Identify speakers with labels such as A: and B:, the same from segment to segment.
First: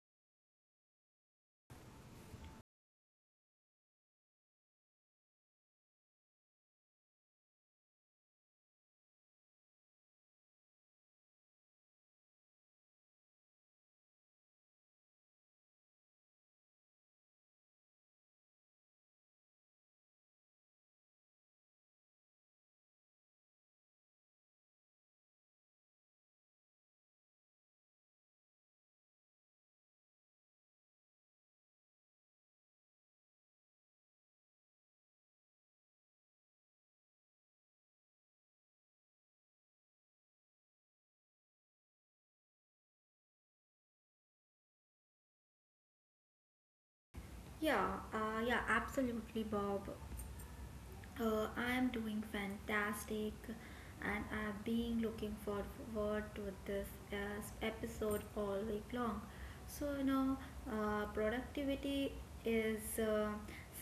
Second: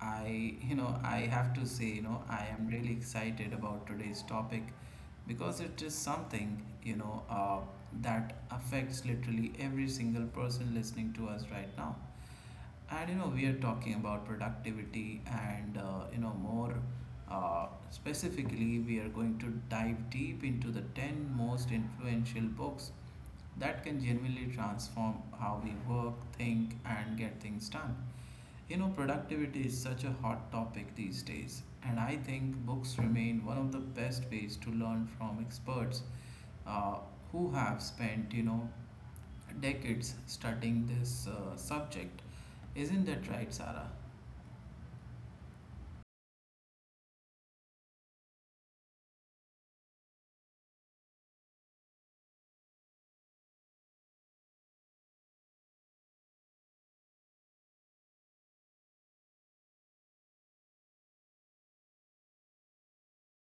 A: I, you know, I have to say, you know, I am really excited about today's topic because it is something, you know, that affects literally every single person listening to us right now, and you know, we are talking about productivity, and you know, more specifically, we are going to dive deep into the 10 most influential books that can genuinely transform how we work, think, and get things done. You know, productivity is such a hot topic these days, and I think books remain one of the best ways to learn from experts, uh, who have spent, you know, decades studying this subject. Isn't that right, Sarah?
B: Yeah, yeah, absolutely, Bob. I am doing fantastic, and I've been looking forward to this uh, episode all week long. So you know, Productivity is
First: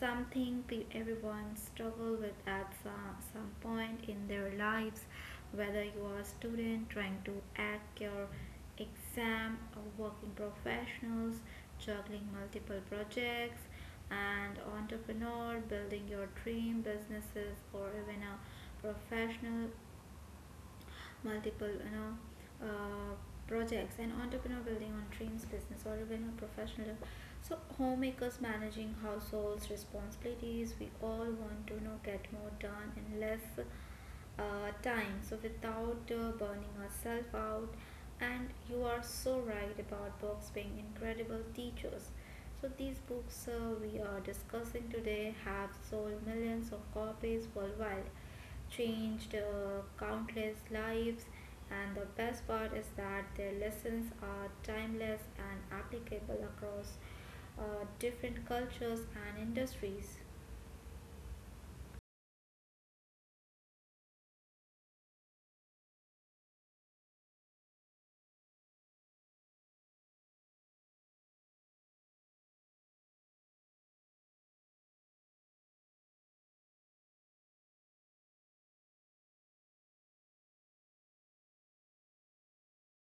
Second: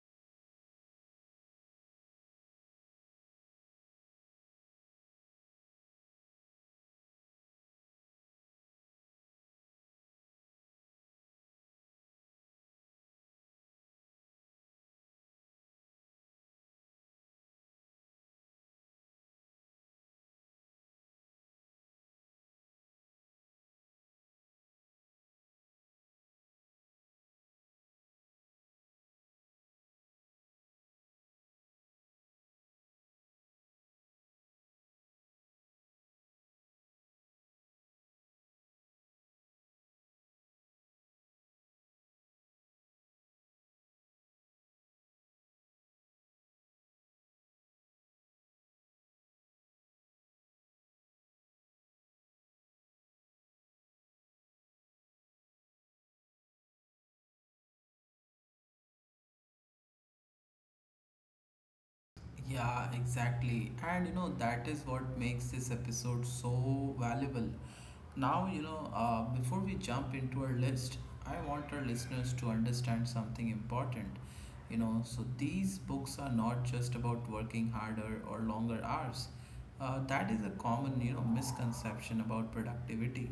B: something everyone struggle with at some point in their lives, whether you are a student trying to act your exam, working professionals, juggling multiple projects, and entrepreneur, building your dream businesses, or even a professional, multiple uh, projects, and entrepreneur building on dreams business or even a professional, so homemakers managing households responsibilities. We all want to get more done in less time, so without burning ourselves out. And you are so right about books being incredible teachers. So these books we are discussing today have sold millions of copies worldwide, changed countless lives, and the best part is that their lessons are timeless and applicable across uh, different cultures and industries.
A: Yeah, exactly. And you know, that is what makes this episode so valuable. Now, before we jump into our list, I want our listeners to understand something important. You know, so these books are not just about working harder or longer hours. That is a common, you know, misconception about productivity.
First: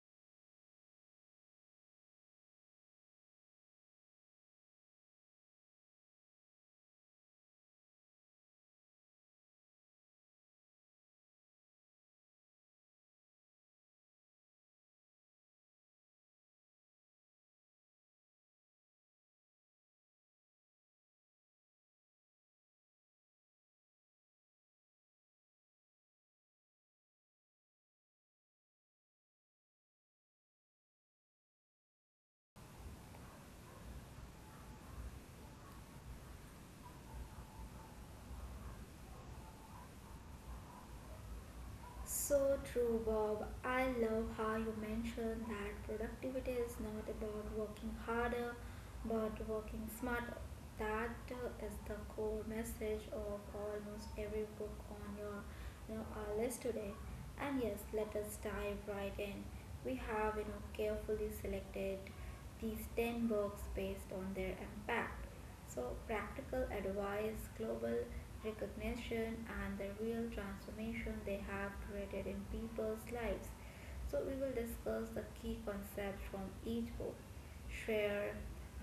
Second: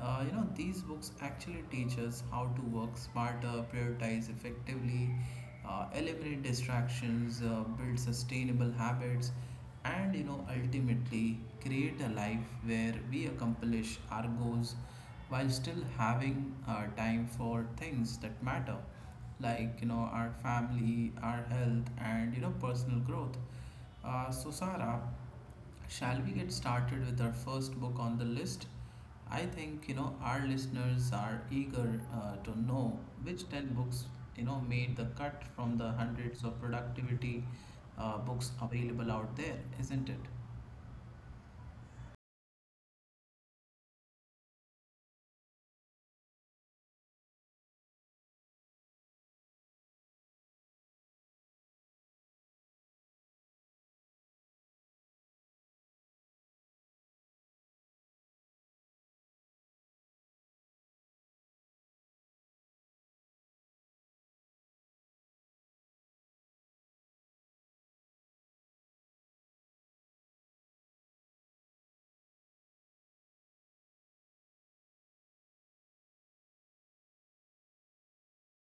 A: You know, these books actually teach us how to work smarter, prioritize effectively, eliminate distractions, build sustainable habits, and you know ultimately create a life where we accomplish our goals while still having time for things that matter, like you know our family, our health, and you know personal growth. So, Sarah, shall we get started with our first book on the list? I think you know our listeners are eager to know which 10 books you know made the cut from the hundreds of productivity books available out there, isn't it?
B: So true, Bob. I love how you mentioned that productivity is not about working harder but working smarter. That is the core message of almost every book on our list today. And yes, let us dive right in. We have carefully selected these 10 books based on their impact. So, practical advice, global recognition, and the real transformation they have created in people's lives. So, we will discuss the key concepts from each book, share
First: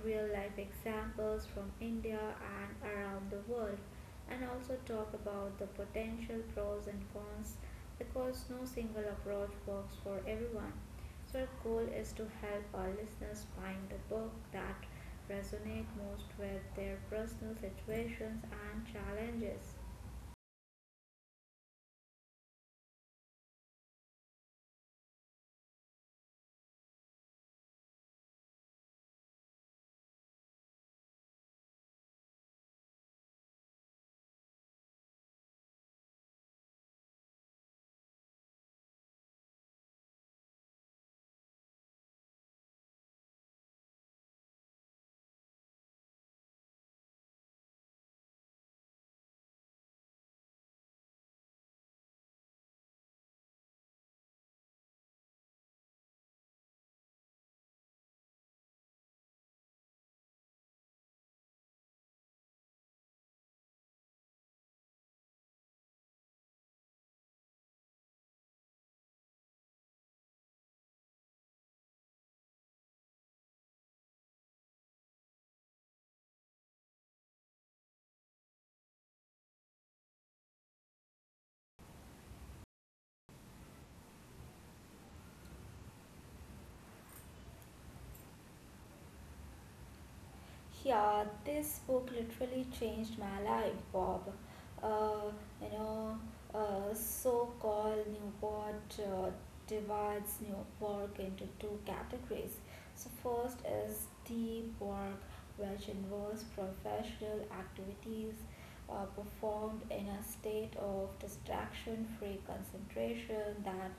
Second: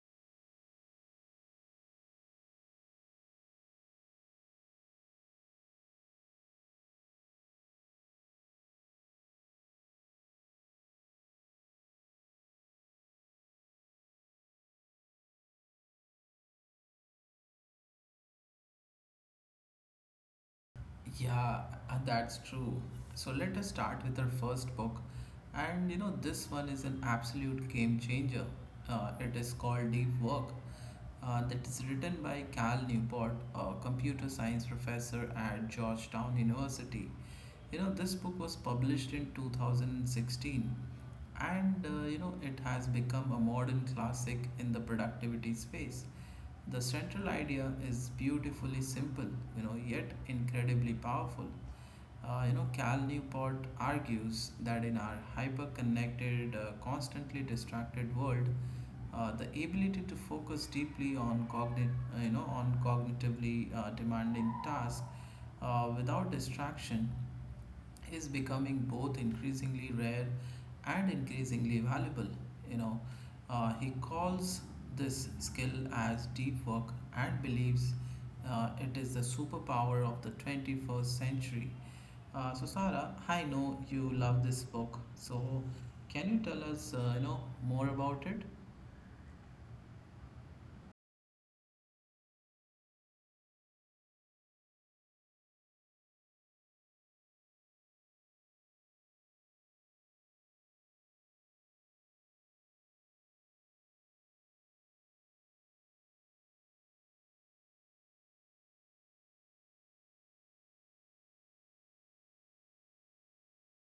B: real life examples from India and around the world, and also talk about the potential pros and cons because no single approach works for everyone. So, our goal is to help our listeners find the book that resonate most with their personal situations and challenges.
A: Yeah, that's true. So let us start with our first book. And you know, this one is an absolute game changer. It is called Deep Work. That is written by Cal Newport, a computer science professor at Georgetown University. You know, this book was published in 2016, and you know, it has become a modern classic in the productivity space. The central idea is beautifully simple, you know, yet incredibly powerful. You know, Cal Newport argues that in our hyper-connected, constantly distracted world, the ability to focus deeply on cognitively demanding tasks without distraction is becoming both increasingly rare and increasingly valuable. You know, he calls this skill as deep work and believes it is the superpower of the 21st century. So, Sarah, I know you love this book. So, can you tell us, more about it?
B: Yeah, this book literally changed my life, Bob. Uh, you know, So-called Newport divides new work into two categories. So first is deep work, which involves professional activities performed in a state of distraction-free concentration that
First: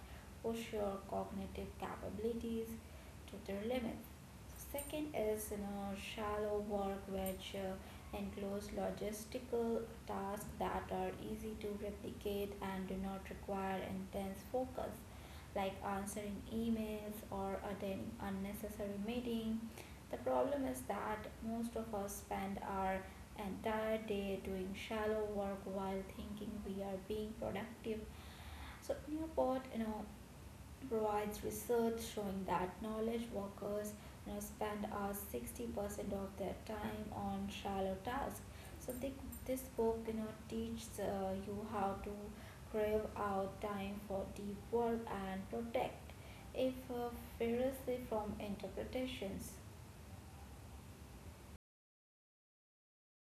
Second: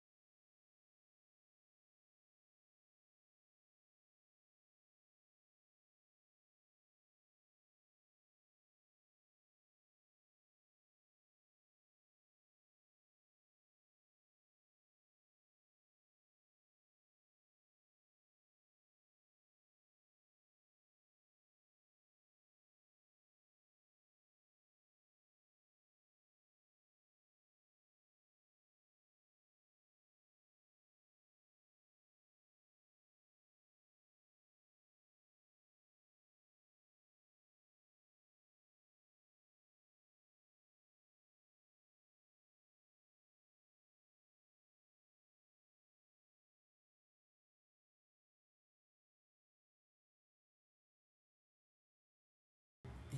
B: push your cognitive capabilities to their limits. Second is shallow work which includes logistical tasks that are easy to replicate and do not require intense focus, like answering emails or attending unnecessary meeting. The problem is that most of us spend our entire day doing shallow work while thinking we are being productive. So Newport, provides research showing that knowledge workers spend 60% of their time on shallow tasks. So this book teaches you how to crave out time for deep work and protect it fiercely from interpretations.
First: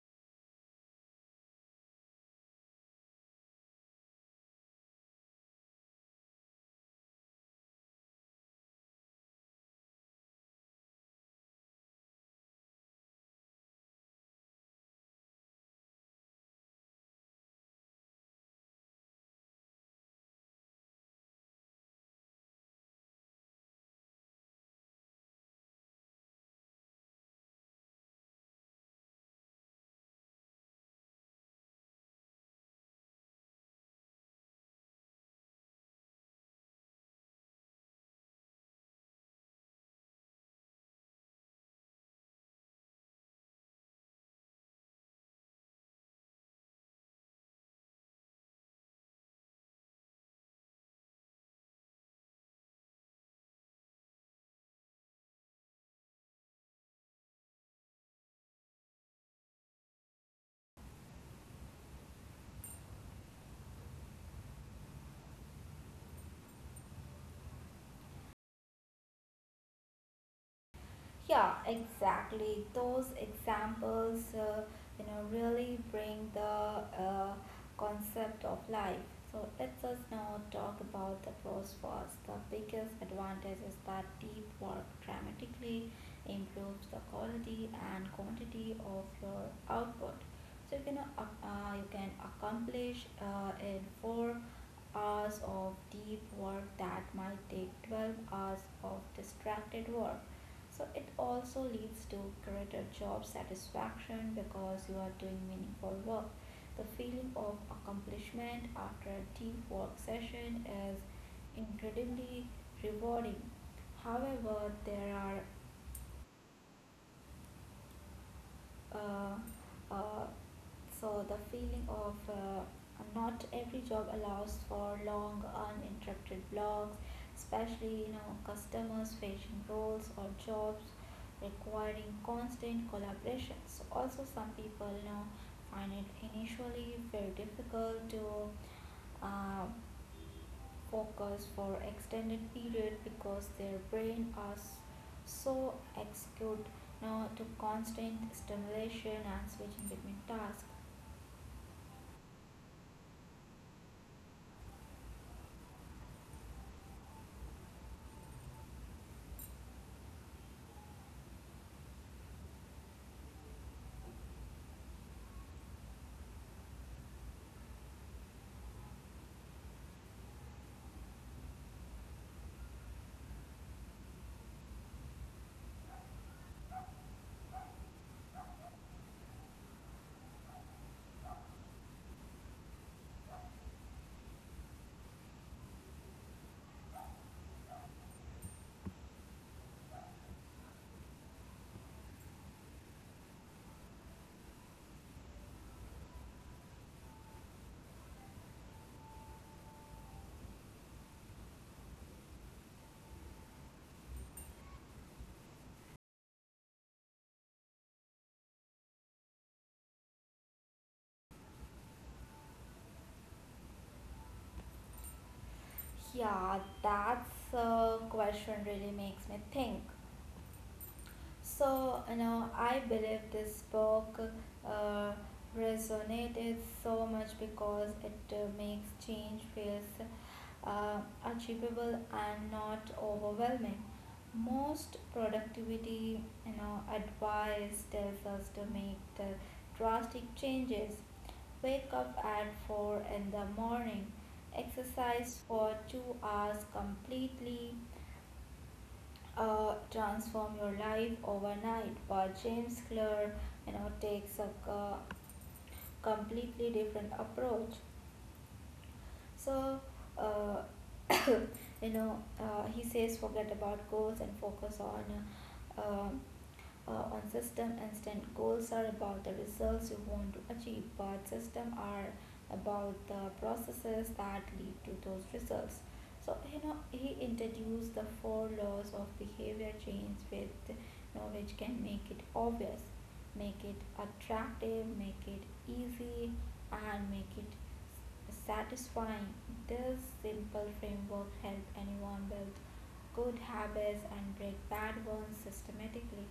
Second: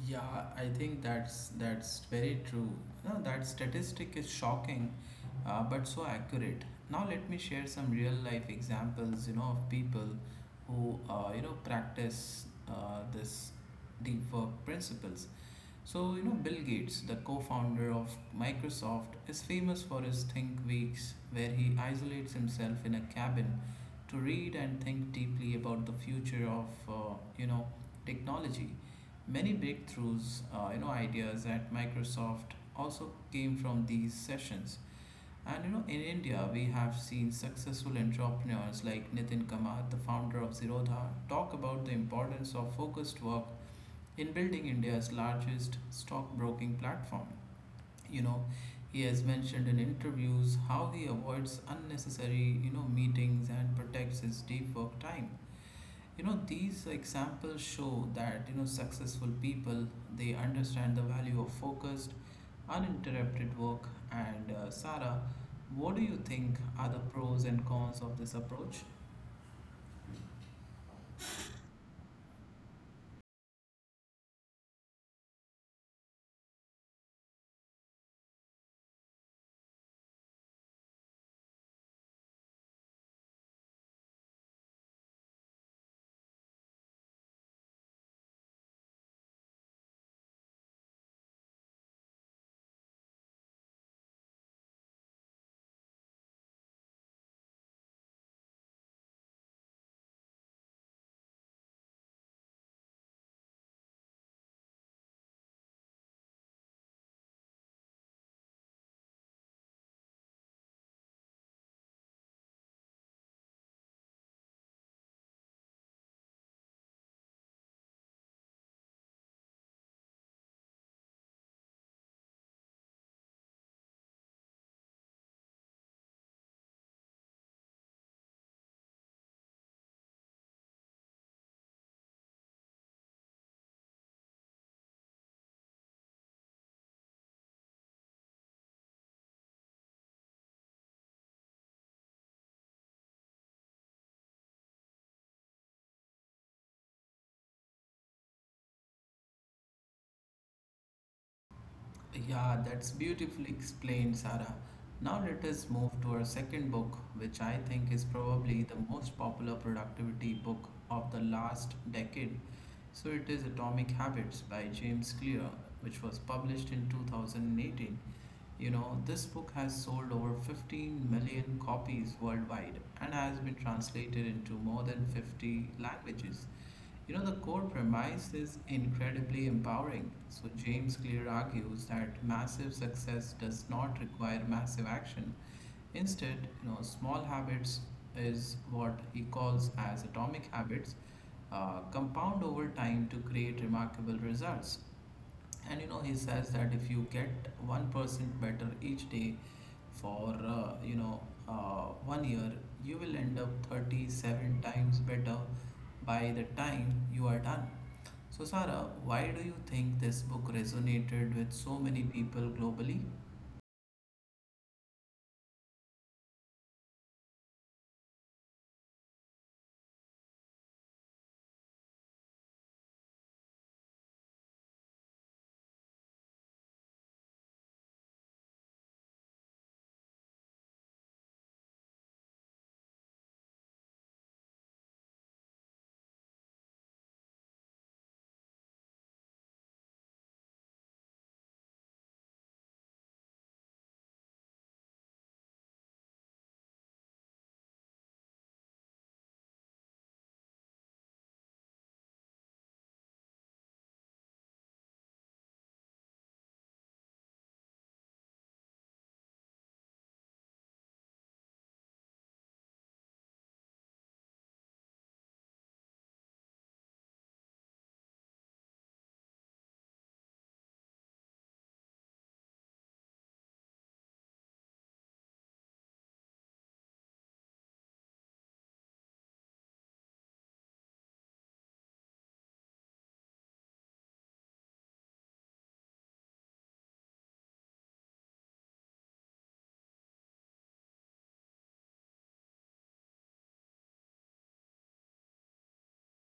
A: Yeah, I think that's very true. No, that statistic is shocking, but so accurate. Now let me share some real life examples, you know, of people who you know practice this deep work principles. So you know, Bill Gates, the co-founder of Microsoft, is famous for his Think Weeks, where he isolates himself in a cabin to read and think deeply about the future of you know technology. Many breakthroughs, you know, ideas at Microsoft also came from these sessions. And you know, in India, we have seen successful entrepreneurs like Nitin Kamath, the founder of Zerodha, talk about the importance of focused work in building India's largest stockbroking platform. You know, he has mentioned in interviews how he avoids unnecessary you know meetings and protects his deep work time. You know, these examples show that you know successful people, they understand the value of focused, uninterrupted work. And Sarah, what do you think are the pros and cons of this approach?
B: Yeah, exactly. Those examples, really bring the concept of life. So let us now talk about the pros first. The biggest advantage is that deep work dramatically improves the quality and quantity of your output. So you can accomplish in 4 hours of deep work that might take 12 hours of distracted work. So it also leads to greater job satisfaction because you are doing meaningful work. The feeling of accomplishment after a deep work session is incredibly rewarding. However, there are uh, uh, so the feeling of not every job allows for long uninterrupted blocks, especially customers facing roles or jobs requiring constant collaborations. Also some people find it initially very difficult to uh, focus for extended period because their brain are so accustomed now to constant stimulation and switching between tasks.
A: Yeah, that's beautifully explained, Sarah. Now let us move to our second book, which I think is probably the most popular productivity book of the last decade. So it is Atomic Habits by James Clear, which was published in 2018. You know, this book has sold over 15 million copies worldwide and has been translated into more than 50 languages. You know, the core premise is incredibly empowering. So, James Clear argues that massive success does not require massive action. Instead, you know, small habits is what he calls as atomic habits, compound over time to create remarkable results, and you know he says that if you get 1% better each day for uh, 1 year, you will end up 37 times better by the time you are done. So Sarah, why do you think this book resonated with so many people globally?
B: Yeah, that's a question really makes me think. I believe this book uh, resonated so much because it makes change feels uh, achievable and not overwhelming. Most productivity advice tells us to make the drastic changes. Wake up at 4 in the morning, exercise for 2 hours completely, transform your life overnight. But James Clear takes a completely different approach. So uh, he says forget about goals and focus uh, uh, on system and stand. Goals are about the results you want to achieve but system are about the processes that lead to those results. So he introduced the four laws of behavior change with which can make it obvious, make it attractive, make it easy, and make it satisfying. This simple framework help anyone build good habits and break bad ones systematically.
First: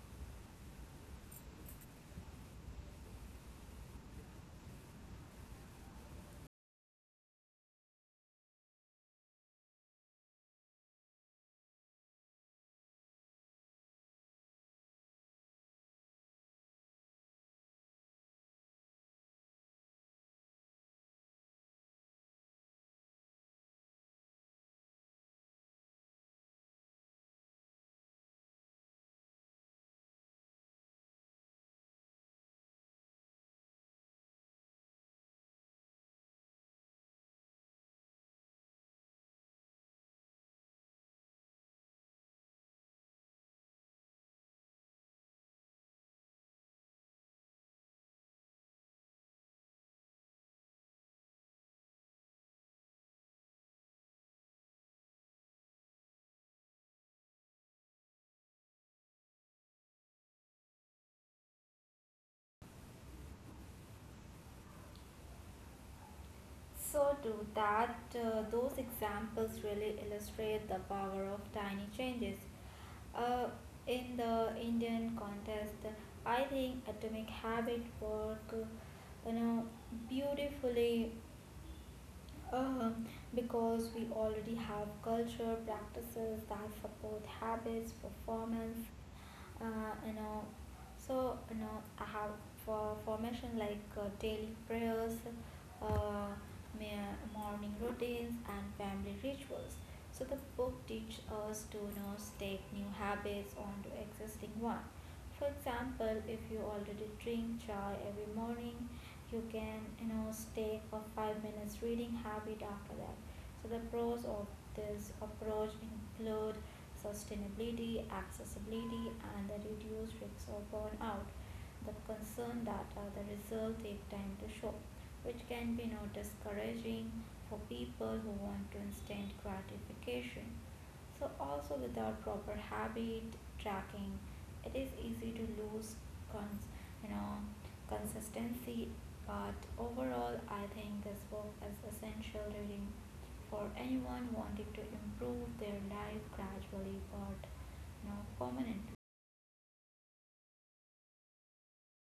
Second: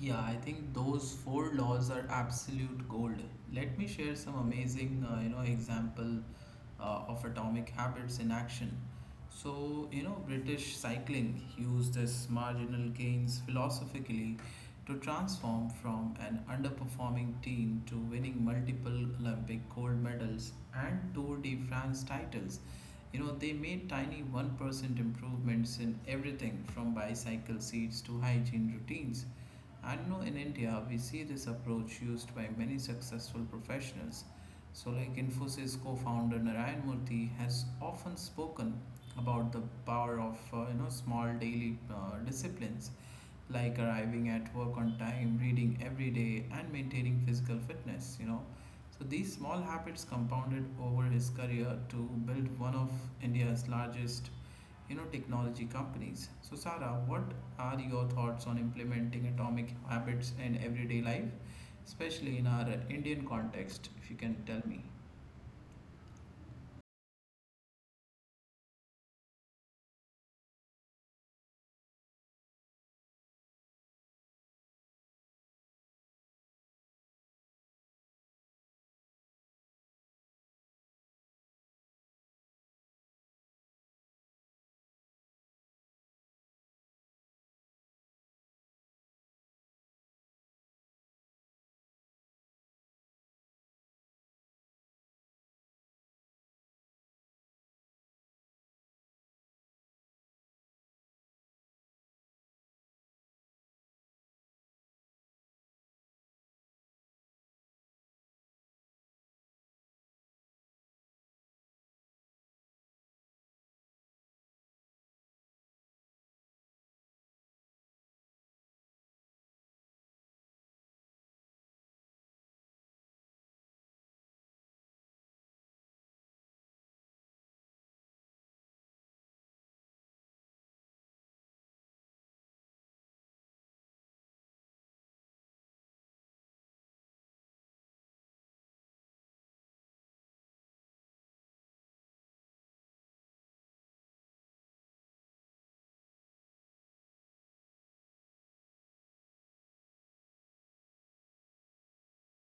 A: Yeah, I think those four laws are absolute gold. Let me share some amazing, example of atomic habits in action. So, you know, British cycling used this marginal gains philosophically to transform from an underperforming team to winning multiple Olympic gold medals and Tour de France titles. You know, they made tiny 1% improvements in everything from bicycle seats to hygiene routines. And no, in India, we see this approach used by many successful professionals. So, like Infosys co-founder Narayan Murthy has often spoken about the power of you know small daily disciplines like arriving at work on time, reading every day, and maintaining physical fitness. You know, so these small habits compounded over his career to build one of India's largest you know technology companies. So Sarah, what are your thoughts on implementing atomic habits in everyday life, especially in our Indian context? If you can tell me.
B: So do that Those examples really illustrate the power of tiny changes. Uh, in the Indian context, I think Atomic Habit work, you know, beautifully, um, because we already have culture practices that support habits, performance, uh, you know. So I have formation like daily prayers, uh, morning routines, and family rituals. So the book teaches us to take new habits onto existing one. For example, if you already drink chai every morning, you can stay for 5 minutes reading habit after that. So the pros of this approach include sustainability, accessibility, and the reduced risk of burnout. The concern data, the results take time to show, which can be discouraging for people who want to instant gratification. So, also without proper habit tracking, it is easy to lose cons- you know consistency. But overall, I think this book is essential reading for anyone wanting to improve their life gradually but permanently.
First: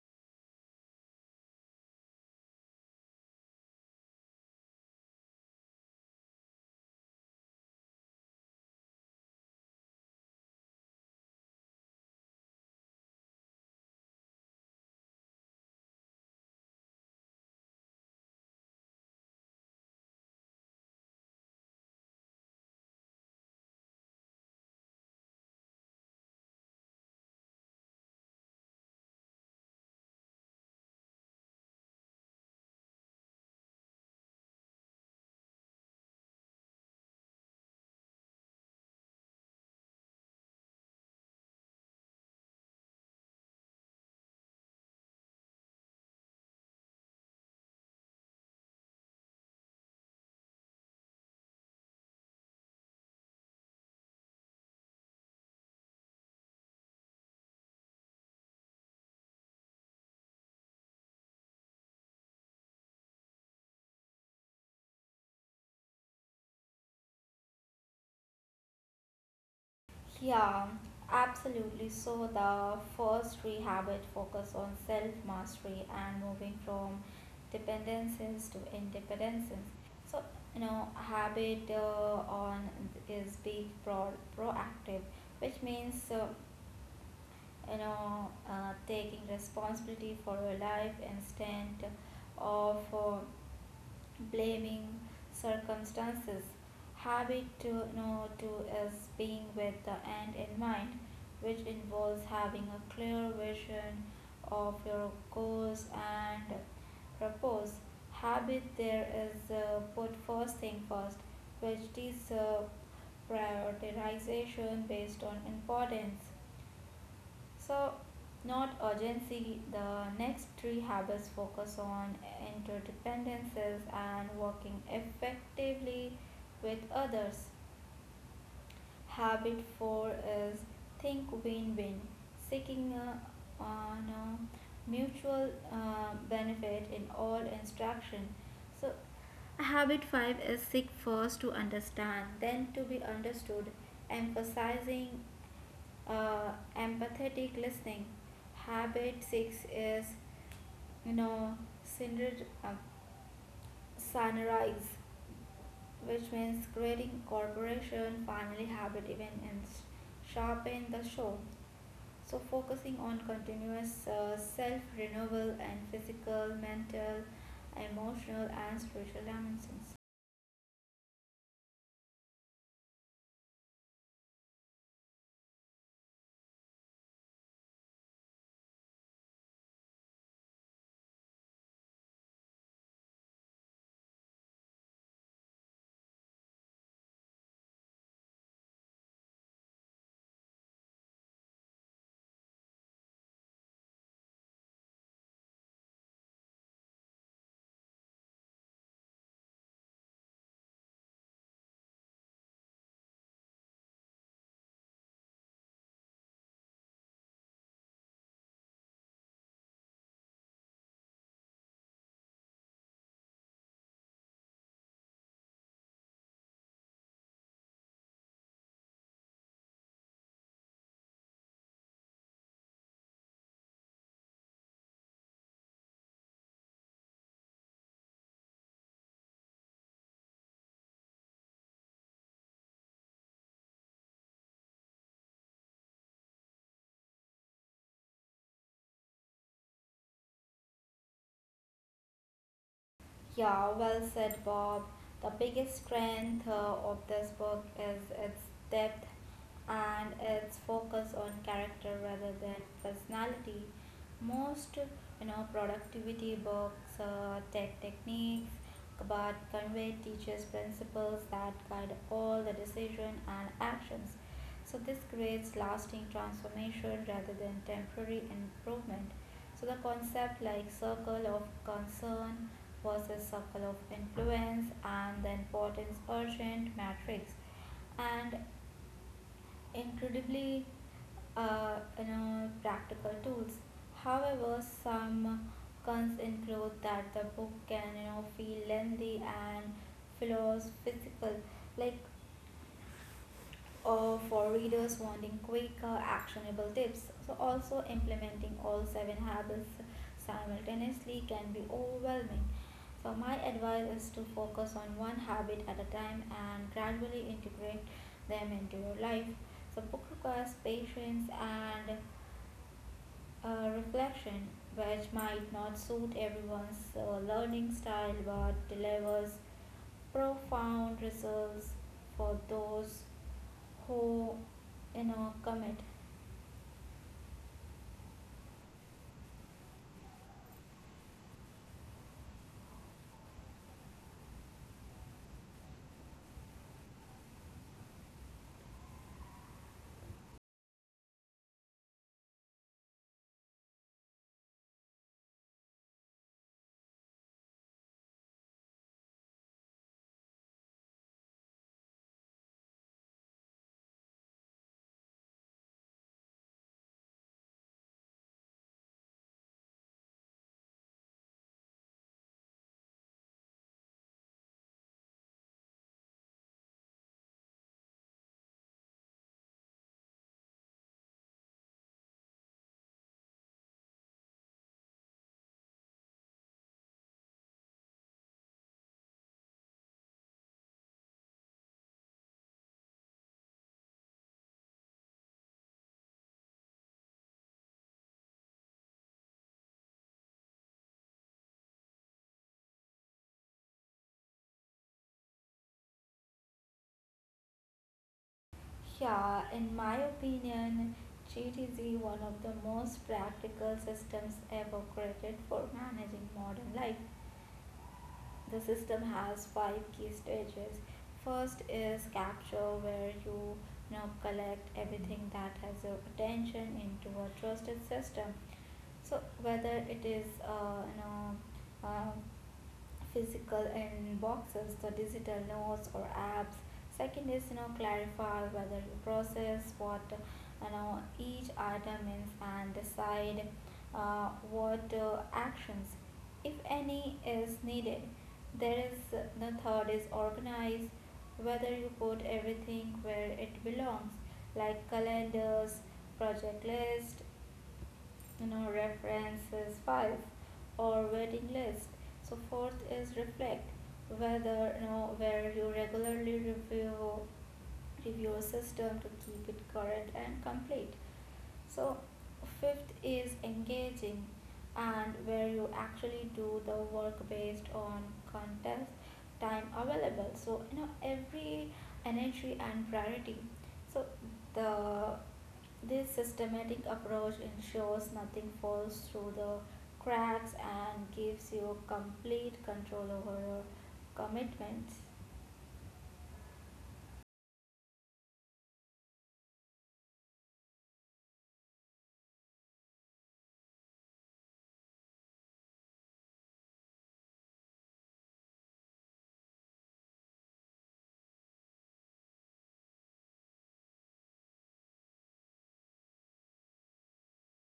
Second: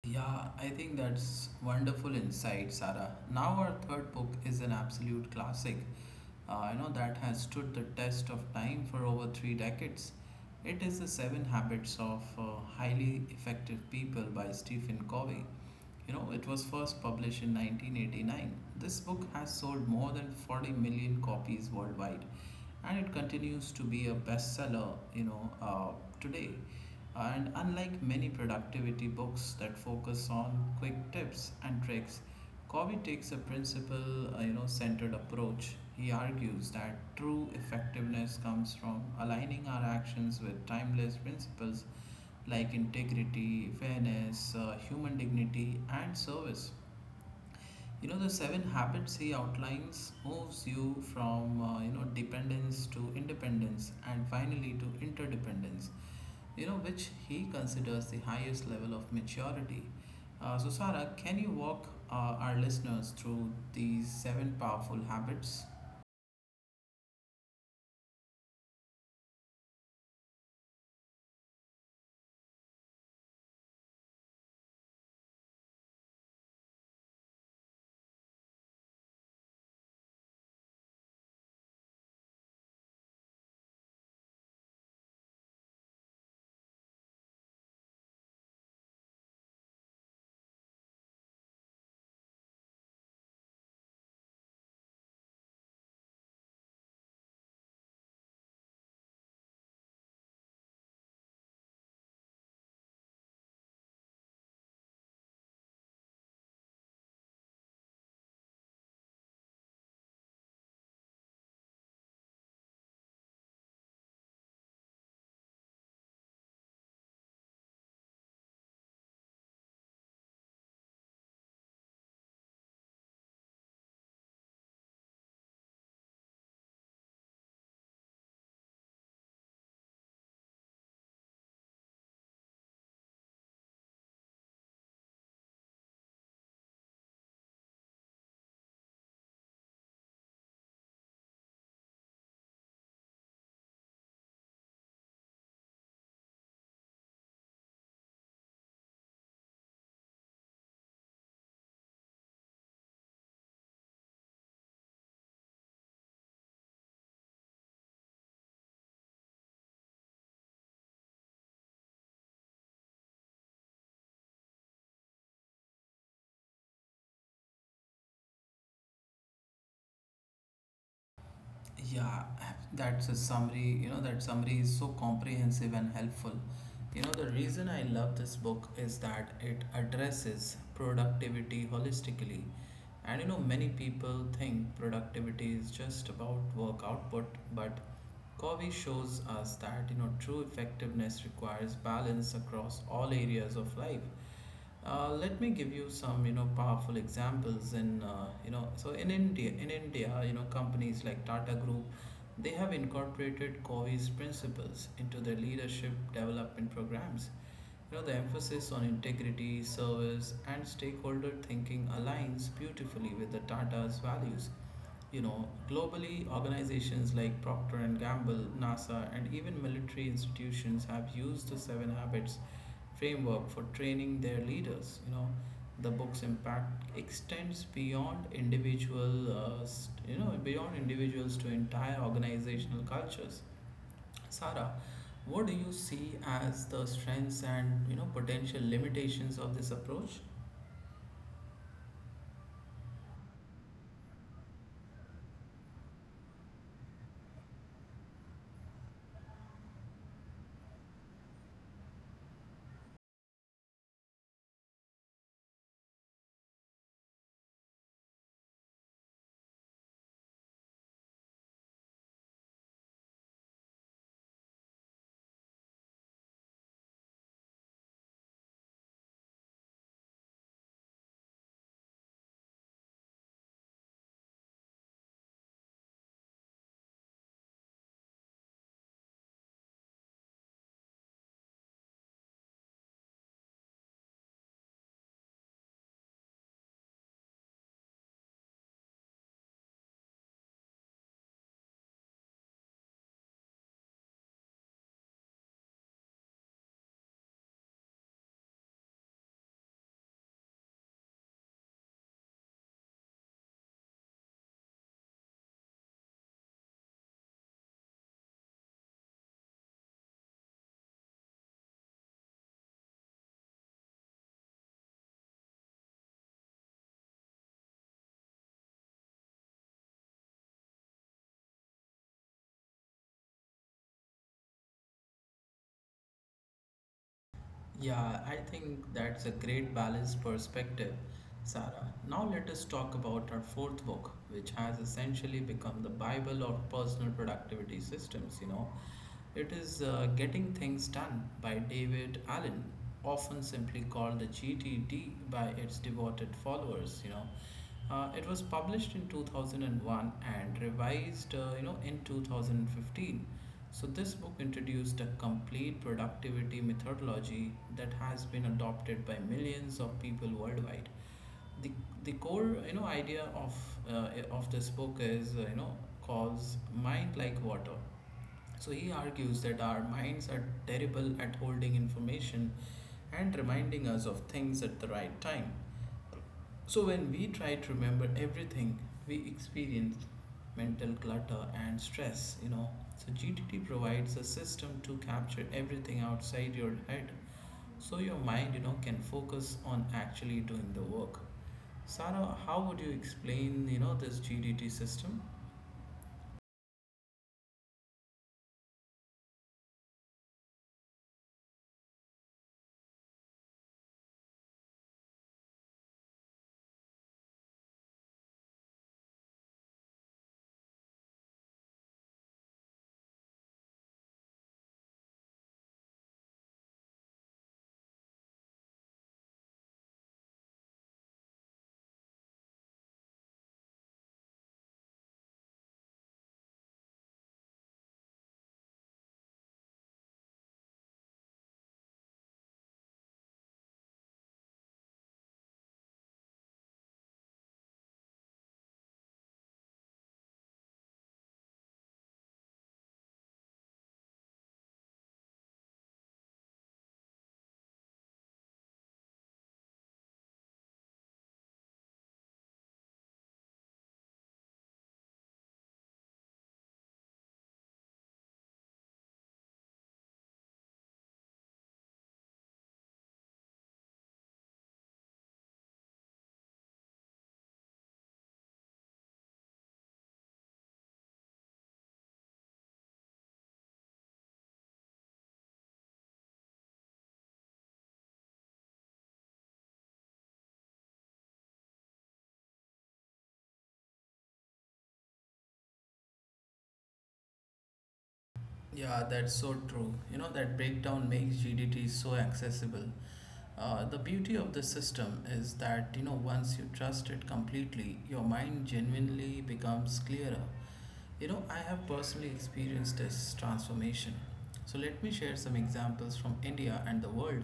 A: Yeah, I think that's wonderful insight, Sarah. Now our third book is an absolute classic. You know, that has stood the test of time for over three decades. It is the Seven Habits of Highly Effective People by Stephen Covey. You know, it was first published in 1989. This book has sold more than 40 million copies worldwide and it continues to be a bestseller, today. And unlike many productivity books that focus on quick tips and tricks, Covey takes a principle, centered approach. He argues that true effectiveness comes from aligning our actions with timeless principles like integrity, fairness, human dignity, and service. You know, the seven habits he outlines moves you from you know dependence to independence, and finally to interdependence. You know, which he considers the highest level of maturity. So, Sarah, can you walk our listeners through these seven powerful habits?
B: Yeah, absolutely. So the first three rehabit focus on self-mastery and moving from dependences to independences. So habit on is being proactive, which means taking responsibility for your life instead of blaming circumstances. Habit to you know to is being with the end in mind, which involves having a clear vision of your goals and purpose. Habit there is put first thing first, which is prioritization based on importance. So, not urgency, the next three habits focus on interdependencies and working effectively with others. Habit 4 is think win win, seeking on a mutual benefit in all instruction. So, Habit 5 is seek first to understand, then to be understood, emphasizing uh, empathetic listening. Habit six is, you know, syner- uh, synergize, which means creating cooperation, family habit, even and sharpen the show. So focusing on continuous self renewal and physical, mental, emotional, and spiritual dimensions.
A: Yeah, that's a summary. You know, that summary is so comprehensive and helpful. You know, the reason I love this book is that it addresses productivity holistically. And you know, many people think productivity is just about work output, but Covey shows us that, you know, true effectiveness requires balance across all areas of life. Let me give you some, you know, powerful examples in, in India, you know, companies like Tata Group, they have incorporated Covey's principles into their leadership development programs. You know, the emphasis on integrity, service, and stakeholder thinking aligns beautifully with the Tata's values. You know, globally, organizations like Procter and Gamble, NASA, and even military institutions have used the seven habits framework for training their leaders. You know, the book's impact extends beyond individual, beyond individuals to entire organizational cultures. Sarah, what do you see as the strengths and you know potential limitations of this approach?
B: Yeah, well said, Bob. The biggest strength of this book is its depth and its focus on character rather than personality. Most, Productivity books take techniques but Conway teaches principles that guide all the decision and actions. So, this creates lasting transformation rather than temporary improvement. So, the concept like circle of concern versus circle of influence and the importance urgent matrix and incredibly practical tools. However, some cons include that the book can feel lengthy and philosophical. Like for readers wanting quick, actionable tips. So, also implementing all seven habits simultaneously can be overwhelming. So, my advice is to focus on one habit at a time and gradually integrate them into your life. So, book requires patience and a reflection, which might not suit everyone's learning style but delivers profound results for those who commit.
A: Yeah, I think that's a great balanced perspective, Sarah. Now let us talk about our fourth book, which has essentially become the Bible of personal productivity systems, you know. It is Getting Things Done by David Allen, often simply called the GTD by its devoted followers, you know. It was published in 2001 and one and revised, in 2015. So this book introduced a complete productivity methodology that has been adopted by millions of people worldwide. The, the core, you know, idea of this book is, calls mind like water. So he argues that our minds are terrible at holding information and reminding us of things at the right time. So when we try to remember everything, we experience mental clutter and stress, you know. So GTT provides a system to capture everything outside your head so your mind, you know, can focus on actually doing the work. Sarah, how would you explain, you know, this GDT system?
B: Yeah, in my opinion, GTZ one of the most practical systems ever created for managing modern life. The system has five key stages. First is capture, where you now collect everything that has your attention into a trusted system. So whether it is uh, physical in boxes, the digital notes or apps. Second is clarify, whether you process what each item means and decide what actions if any is needed. The third is organize, whether you put everything where it belongs, like calendars, project list, references. Five or waiting list, so fourth is reflect, whether where you regularly review a system to keep it current and complete. So fifth is engaging, and where you actually do the work based on context, time available, so every energy and priority. So the this systematic approach ensures nothing falls through the cracks and gives you complete control over your commitments.
A: Yeah, that's so true. You know, that breakdown makes GDT so accessible. The beauty of the system is that, you know, once you trust it completely, your mind genuinely becomes clearer. You know, I have personally experienced this transformation. So, let me share some examples from India and the world.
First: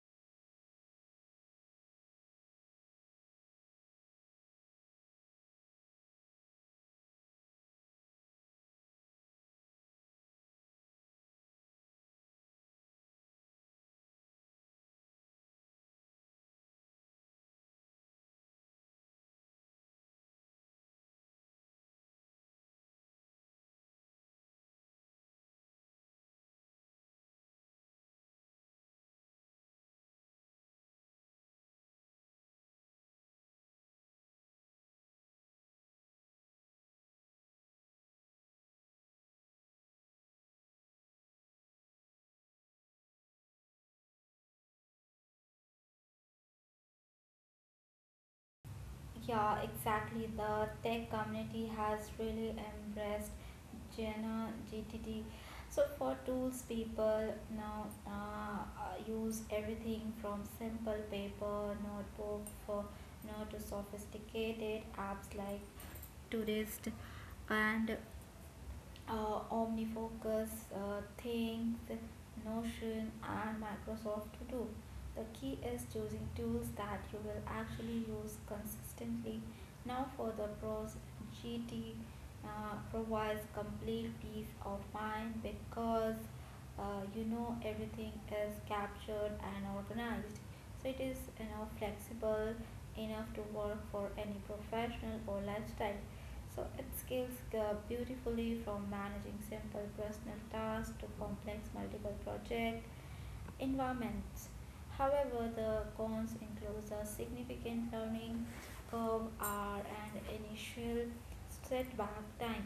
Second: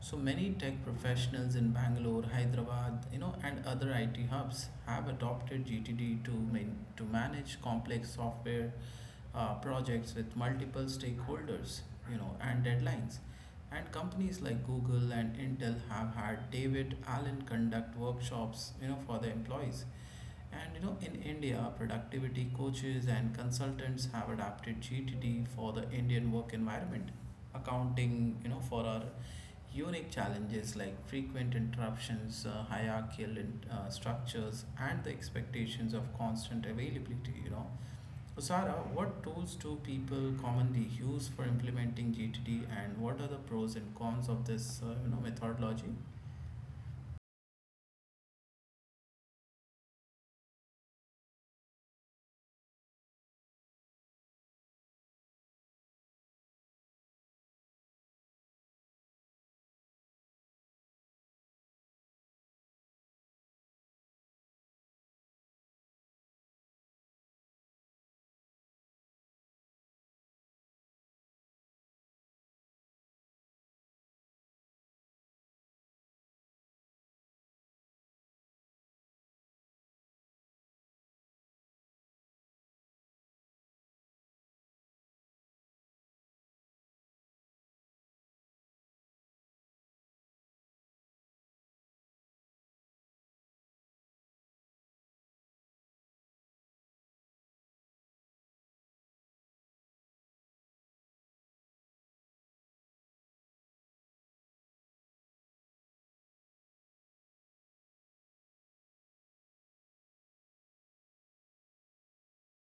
A: So, many tech professionals in Bangalore, Hyderabad, you know, and other IT hubs have adopted GTD to manage complex software projects with multiple stakeholders, you know, and deadlines. And companies like Google and Intel have had David Allen conduct workshops, you know, for their employees. And you know, in India, productivity coaches and consultants have adapted GTD for the Indian work environment, accounting, you know, for our unique challenges like frequent interruptions, uh, hierarchical structures, and the expectations of constant availability. You know, so Sara, what tools do people commonly use for implementing GTD, and what are the pros and cons of this methodology?
B: Yeah, exactly. The tech community has really embraced Jena GTD. So for tools, people now use everything from simple paper notebook for to sophisticated apps like Tourist and OmniFocus, Things, Notion, and Microsoft To Do. The key is choosing tools that you will actually use consistently. Now, for the pros, GT provides complete peace of mind because everything is captured and organized, so it is flexible enough to work for any professional or lifestyle. So it scales beautifully from managing simple personal tasks to complex multiple project environments. However, the cons include a significant learning curve r and initial setback time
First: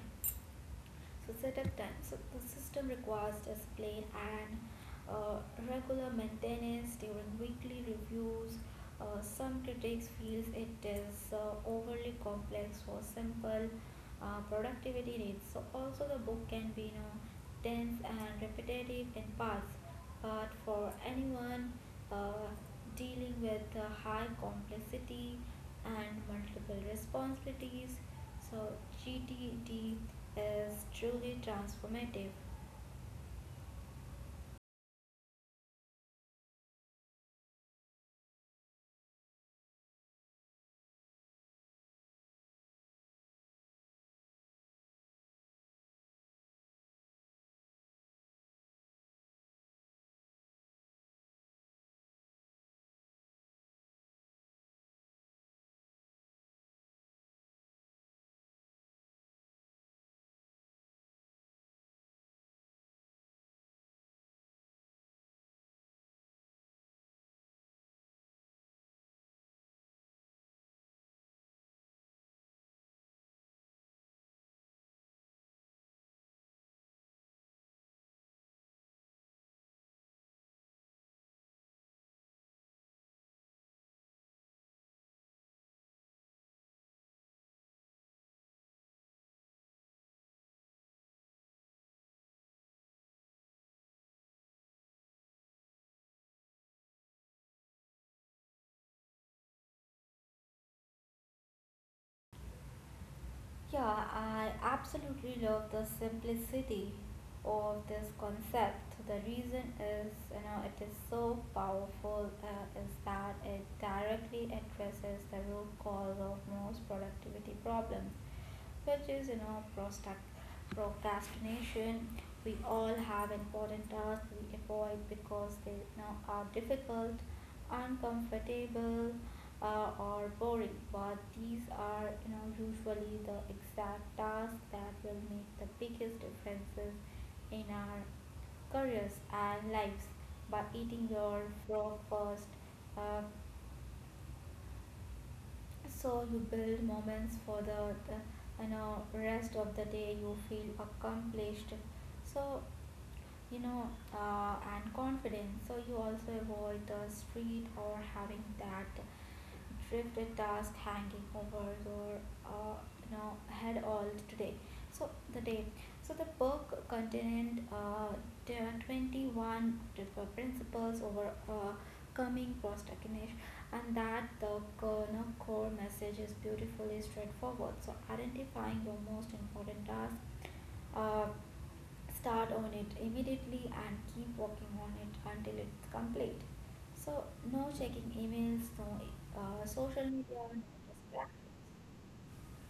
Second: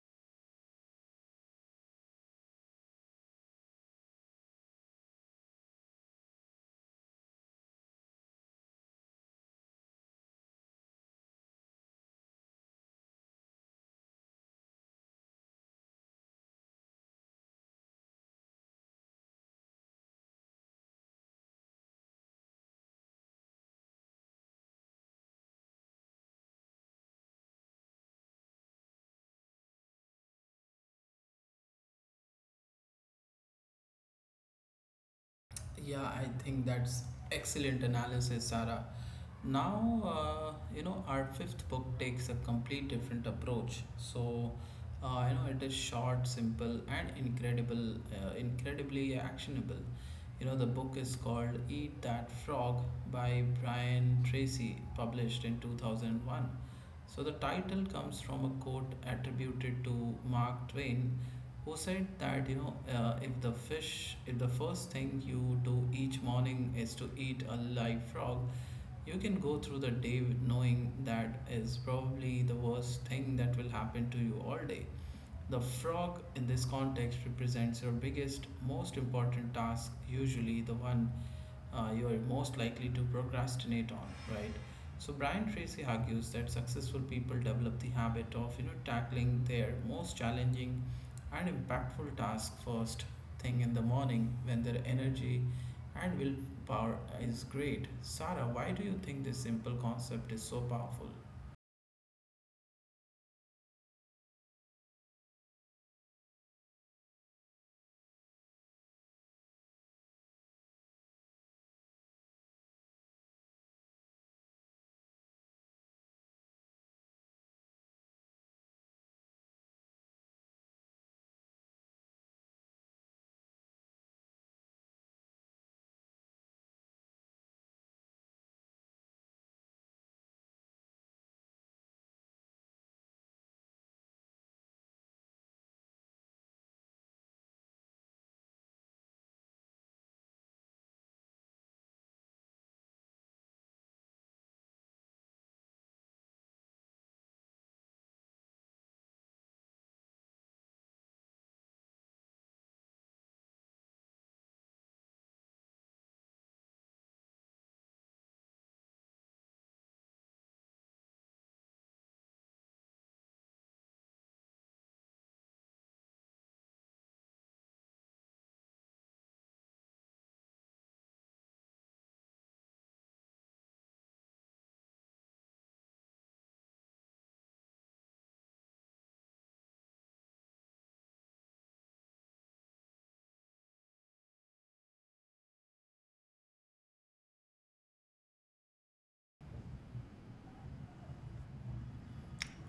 B: so setup time. So the system requires discipline and uh, regular maintenance during weekly reviews. Some critics feels it is overly complex for simple productivity needs. So also the book can be dense and repetitive in parts, but for anyone uh, dealing with high complexity and multiple responsibilities, so GTD is truly transformative.
A: Yeah, I think that's excellent analysis, Sarah. Now, you know, our fifth book takes a complete different approach. So, you know, it is short, simple, and incredibly actionable. You know, the book is called Eat That Frog by Brian Tracy, published in 2001. So the title comes from a quote attributed to Mark Twain who said that, you know, if the first thing you do each morning is to eat a live frog, you can go through the day with knowing that is probably the worst thing that will happen to you all day. The frog in this context represents your biggest, most important task, usually the one you are most likely to procrastinate on, right? So Brian Tracy argues that successful people develop the habit of, you know, tackling their most challenging and impactful task first thing in the morning when their energy and willpower is great. Sarah, why do you think this simple concept is so powerful?
B: Yeah, I absolutely love the simplicity of this concept. The reason is, you know, it is so powerful is that it directly addresses the root cause of most productivity problems, which is, you know, procrastination. We all have important tasks we avoid because they, you know, are difficult uncomfortable or boring, but these are you know usually the exact tasks that will make the biggest differences in our careers and lives by eating your frog first. Uh, so you build moments for the you know rest of the day you feel accomplished. So you know and confident. So you also avoid the street or having that drifted task hanging over your uh, you know head all today so the day so the book contained there are 21 different principles over coming procrastination, and that the you know, core message is beautifully straightforward so identifying your most important task, uh, start on it immediately and keep working on it until it's complete. So, no checking emails, no social media, no distractions.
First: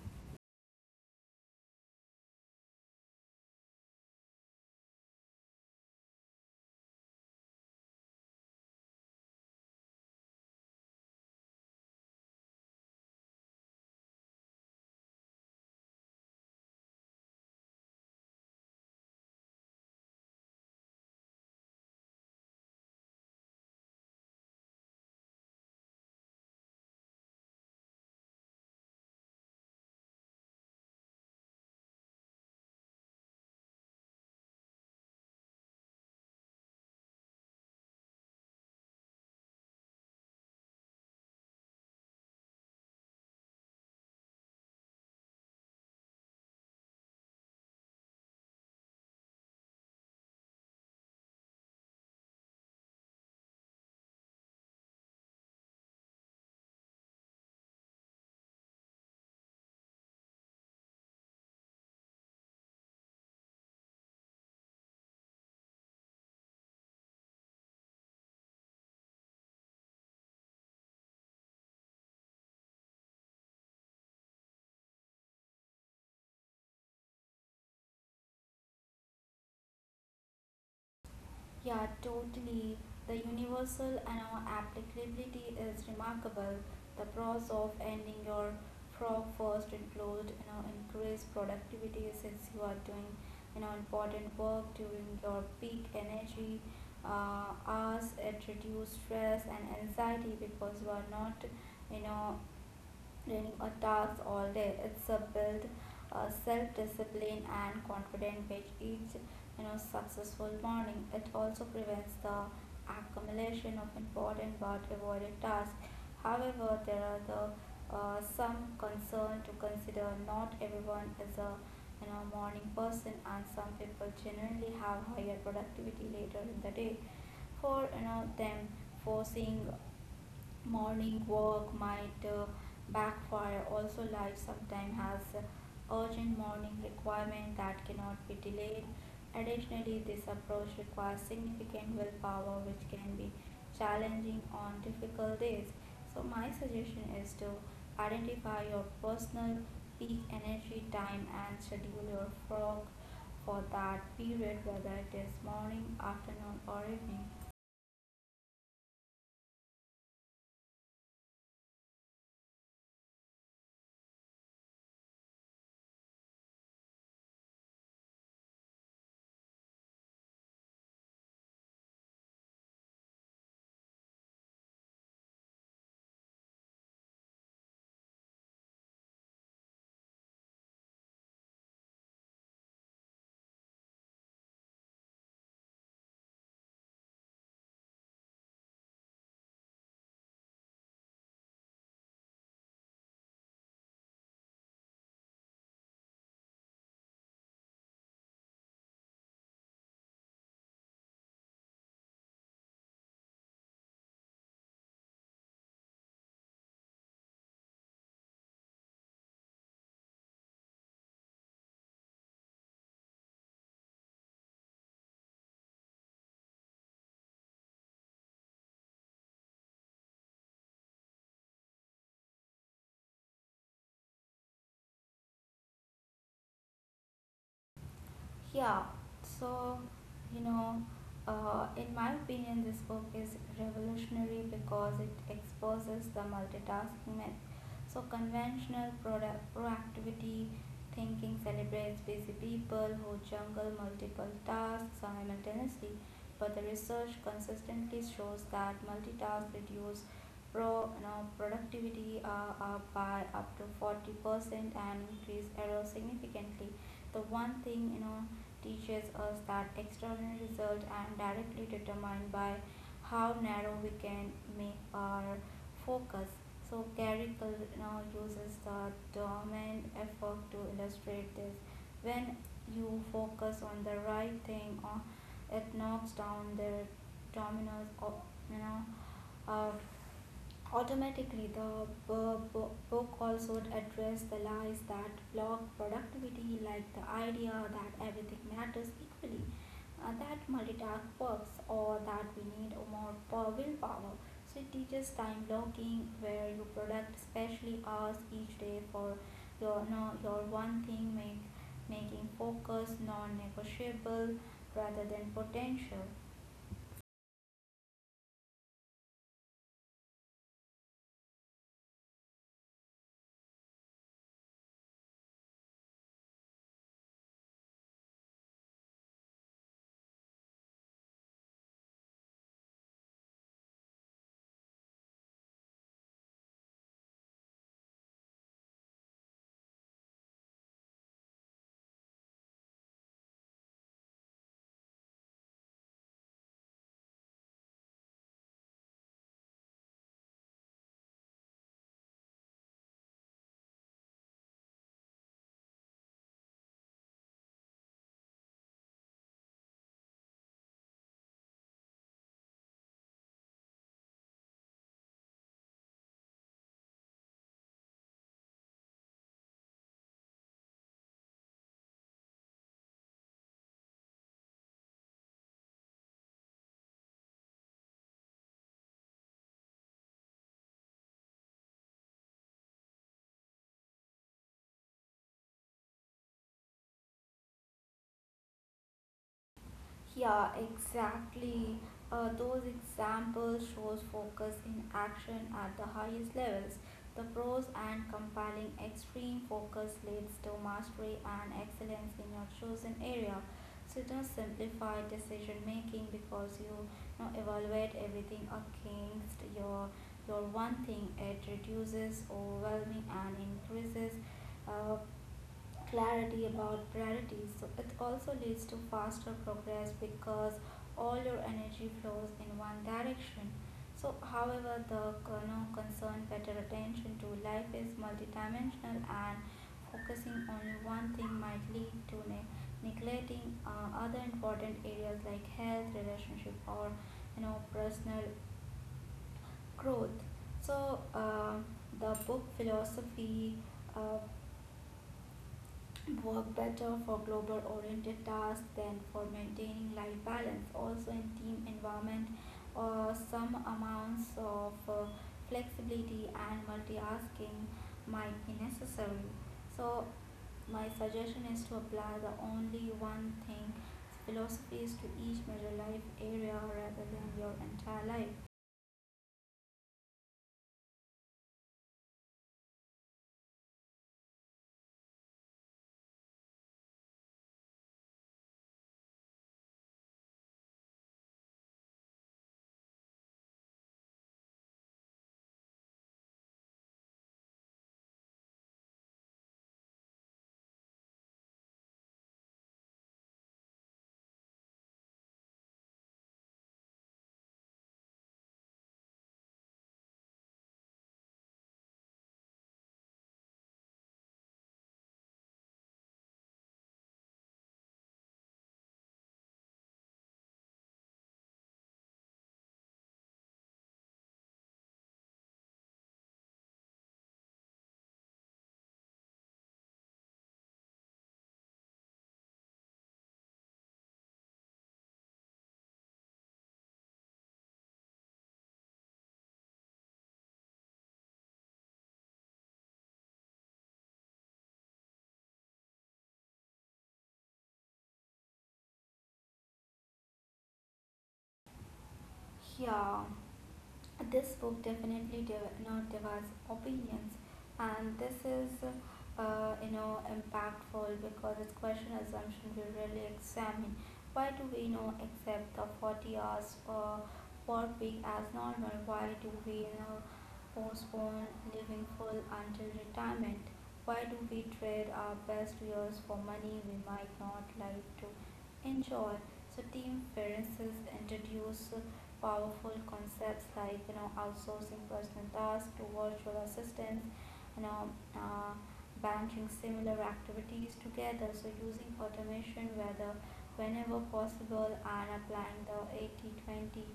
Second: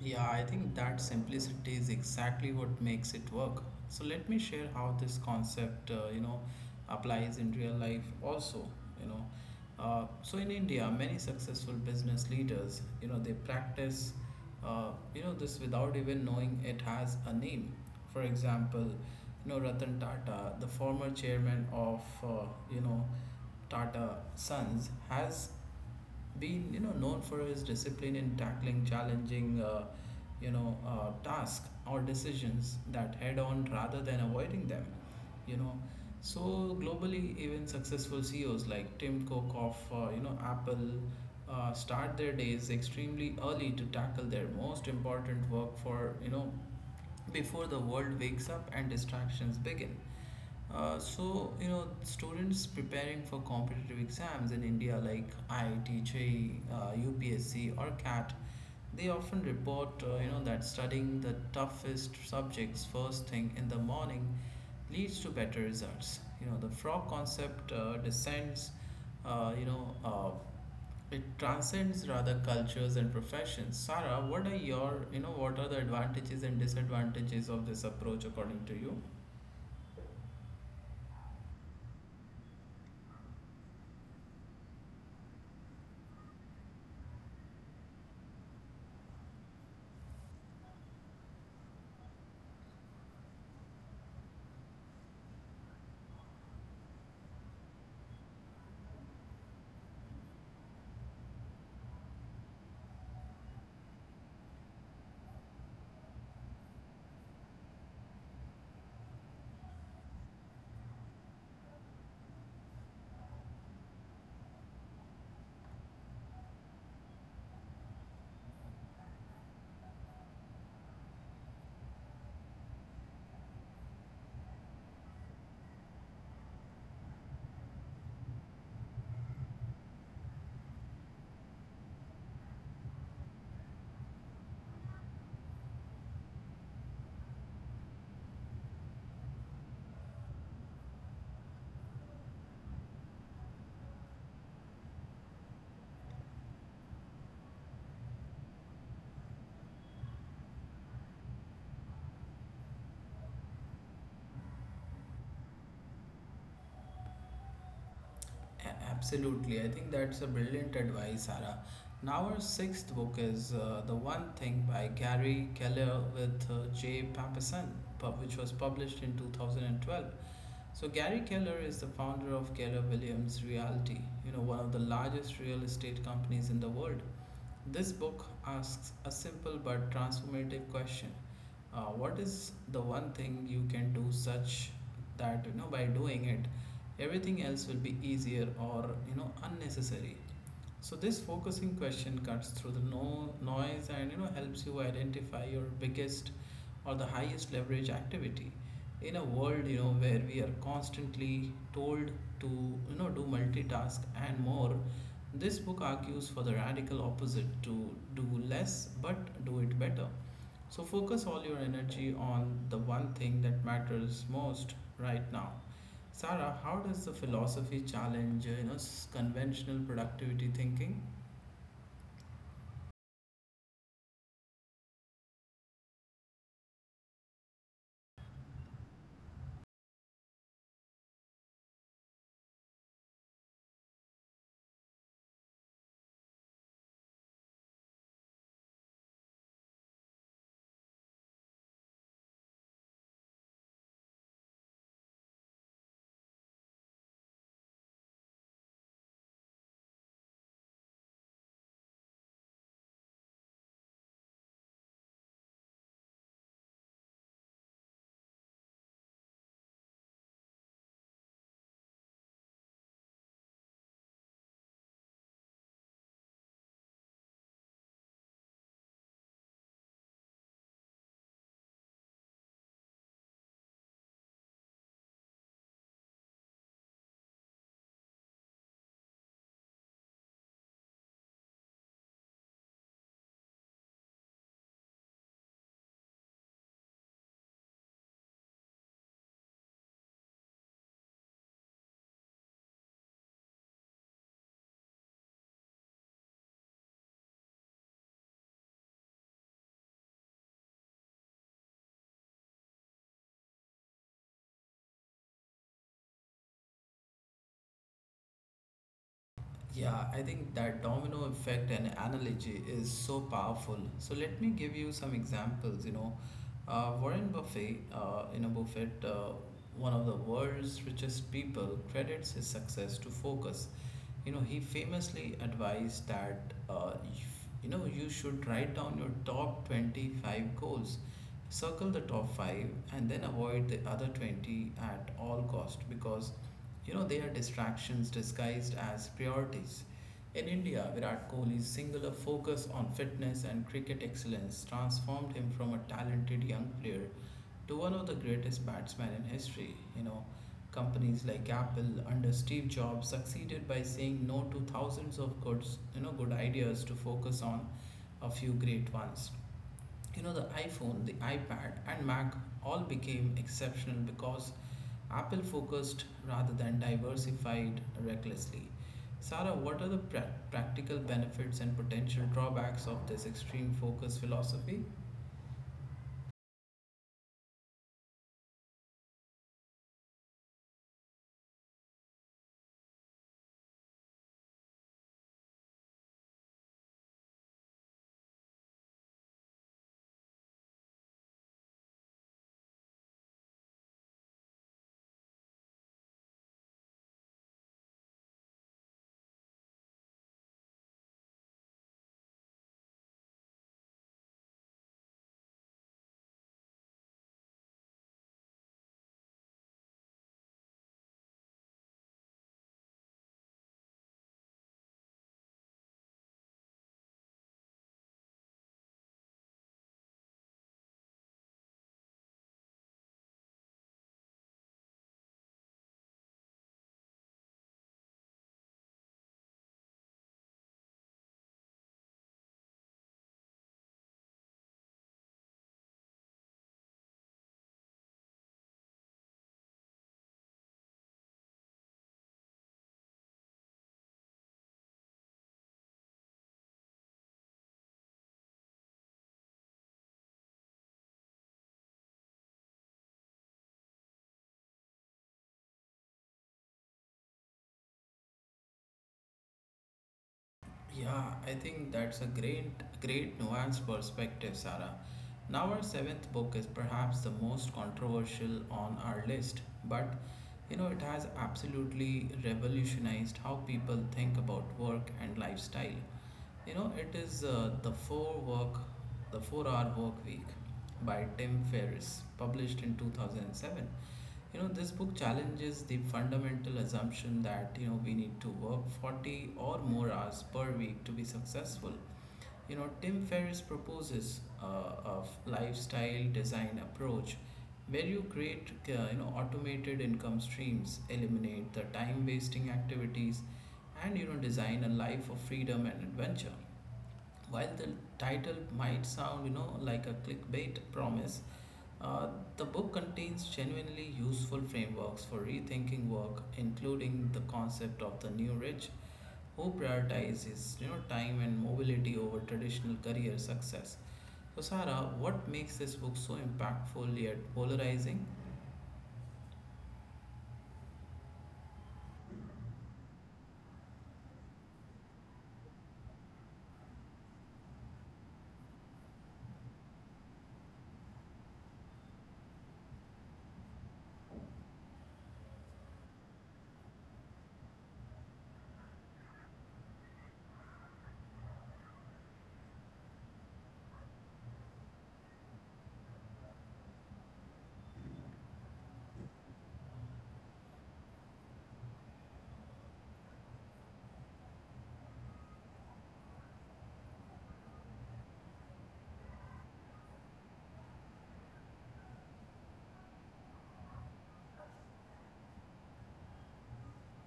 A: Yeah, I think that simplicity is exactly what makes it work. So let me share how this concept, you know, applies in real life also, you know. So in India, many successful business leaders, you know, they practice, you know, this without even knowing it has a name. For example, you know, Ratan Tata, the former chairman of, you know, Tata Sons, has been, you know, known for his discipline in tackling challenging tasks or decisions that head on rather than avoiding them, you know. So globally, even successful CEOs like Tim Cook of, you know, Apple start their days extremely early to tackle their most important work, for you know, before the world wakes up and distractions begin. So you know, students preparing for competitive exams in India like IIT, UPSC, or CAT, they often report, you know, that studying the toughest subjects first thing in the morning leads to better results. You know, the frog concept descends, you know it transcends rather cultures and professions. Sarah, what are your, what are the advantages and disadvantages of this approach, according to you?
B: Yeah, totally. The universal and our applicability is remarkable. The pros of ending your frog first and closed, you know, increase productivity since you are doing, you know, important work during your peak energy hours. It reduces stress and anxiety because you are not, you know, doing a task all day. It's a build self-discipline and confidence with each you know successful morning. It also prevents the accumulation of important but avoided tasks. However, there are the some concern to consider. Not everyone is a you know morning person, and some people generally have higher productivity later in the day. For you know them, forcing morning walk might backfire. Also, life sometimes has urgent morning requirement that cannot be delayed. Additionally, this approach requires significant willpower, which can be challenging on difficult days. So, my suggestion is to identify your personal peak energy time and schedule your work for that period, whether it is morning, afternoon, or evening.
A: A- Absolutely. I think that's a brilliant advice, Sarah. Now, our sixth book is The One Thing by Gary Keller with Jay Papasan, which was published in 2012. So, Gary Keller is the founder of Keller Williams Realty, you know, one of the largest real estate companies in the world. This book asks a simple but transformative question. What is the one thing you can do such that, you know, by doing it, everything else will be easier or, you know, unnecessary. So this focusing question cuts through the no noise and, you know, helps you identify your biggest or the highest leverage activity. In a world, you know, where we are constantly told to, you know, do multitask and more, this book argues for the radical opposite: to do less but do it better. So focus all your energy on the one thing that matters most right now. Sarah, how does the philosophy challenge, you know, conventional productivity thinking?
B: Yeah, so you know, in my opinion, this book is revolutionary because it exposes the multitasking myth. So conventional proactivity thinking celebrates busy people who juggle multiple tasks simultaneously, but the research consistently shows that multitask reduce pro you know, productivity up by up to 40% and increase error significantly. The one thing you know teaches us that extraordinary results are directly determined by how narrow we can make our focus. So Gary now uses the domain effort to illustrate this. When you focus on the right thing, it knocks down the dominoes of you know uh, automatically. The book also addressed the lies that block productivity, like the idea that everything matters equally that multitask works or that we need more willpower. So it teaches time blocking where you product specially hours each day for your no, your one thing make making focus non-negotiable rather than potential.
A: Yeah, I think that domino effect and analogy is so powerful. So let me give you some examples. You know, Warren Buffett, one of the world's richest people, credits his success to focus. You know, he famously advised that, you know, you should write down your top 25 goals, circle the top five, and then avoid the other 20 at all cost, because, you know, they are distractions disguised as priorities. In India, Virat Kohli's singular focus on fitness and cricket excellence transformed him from a talented young player to one of the greatest batsmen in history. You know, companies like Apple under Steve Jobs succeeded by saying no to thousands of good ideas to focus on a few great ones. You know, the iPhone, the iPad, and Mac all became exceptional because Apple focused rather than diversified recklessly. Sarah, what are the practical benefits and potential drawbacks of this extreme focus philosophy?
B: Yeah, exactly. Those examples shows focus in action at the highest levels. The pros and compelling extreme focus leads to mastery and excellence in your chosen area. So don't simplify decision making because you know, evaluate everything against your one thing. It reduces overwhelming and increases uh, clarity about priorities. So it also leads to faster progress because all your energy flows in one direction. So, however, the you know, concern better attention to life is multidimensional, and focusing only one thing might lead to neglecting other important areas like health, relationship, or you know personal growth. So, the book philosophy. Uh, work better for global oriented tasks than for maintaining life balance. Also, in team environment, some amounts of flexibility and multitasking might be necessary. So, my suggestion is to apply the only one thing philosophies to each major life area rather than your entire life.
A: Yeah, I think that's a great, great nuanced perspective, Sarah. Now, our seventh book is perhaps the most controversial on our list, but, you know, it has absolutely revolutionized how people think about work and lifestyle. You know, it is the 4 hour work week by Tim Ferriss, published in 2007. You know, this book challenges the fundamental assumption that, you know, we need to work 40 or more hours per week to be successful. You know, Tim Ferriss proposes a lifestyle design approach where you create, you know, automated income streams, eliminate the time-wasting activities, and, you know, design a life of freedom and adventure. While the title might sound, you know, like a clickbait promise, uh, the book contains genuinely useful frameworks for rethinking work, including the concept of the new rich, who prioritizes, you know, time and mobility over traditional career success. So, Sarah, what makes this book so impactful yet polarizing?
B: Yeah, this book definitely you know, divides opinions, and this is you know impactful because it's question assumption we really examine. Why do we you know accept the 40 hours work week as normal? Why do we now postpone living full until retirement? Why do we trade our best years for money we might not like to enjoy? So team Ferences introduce powerful concepts like you know outsourcing personal tasks to virtual assistants, you know. Banking similar activities together, so using automation whether whenever possible and applying the 80-20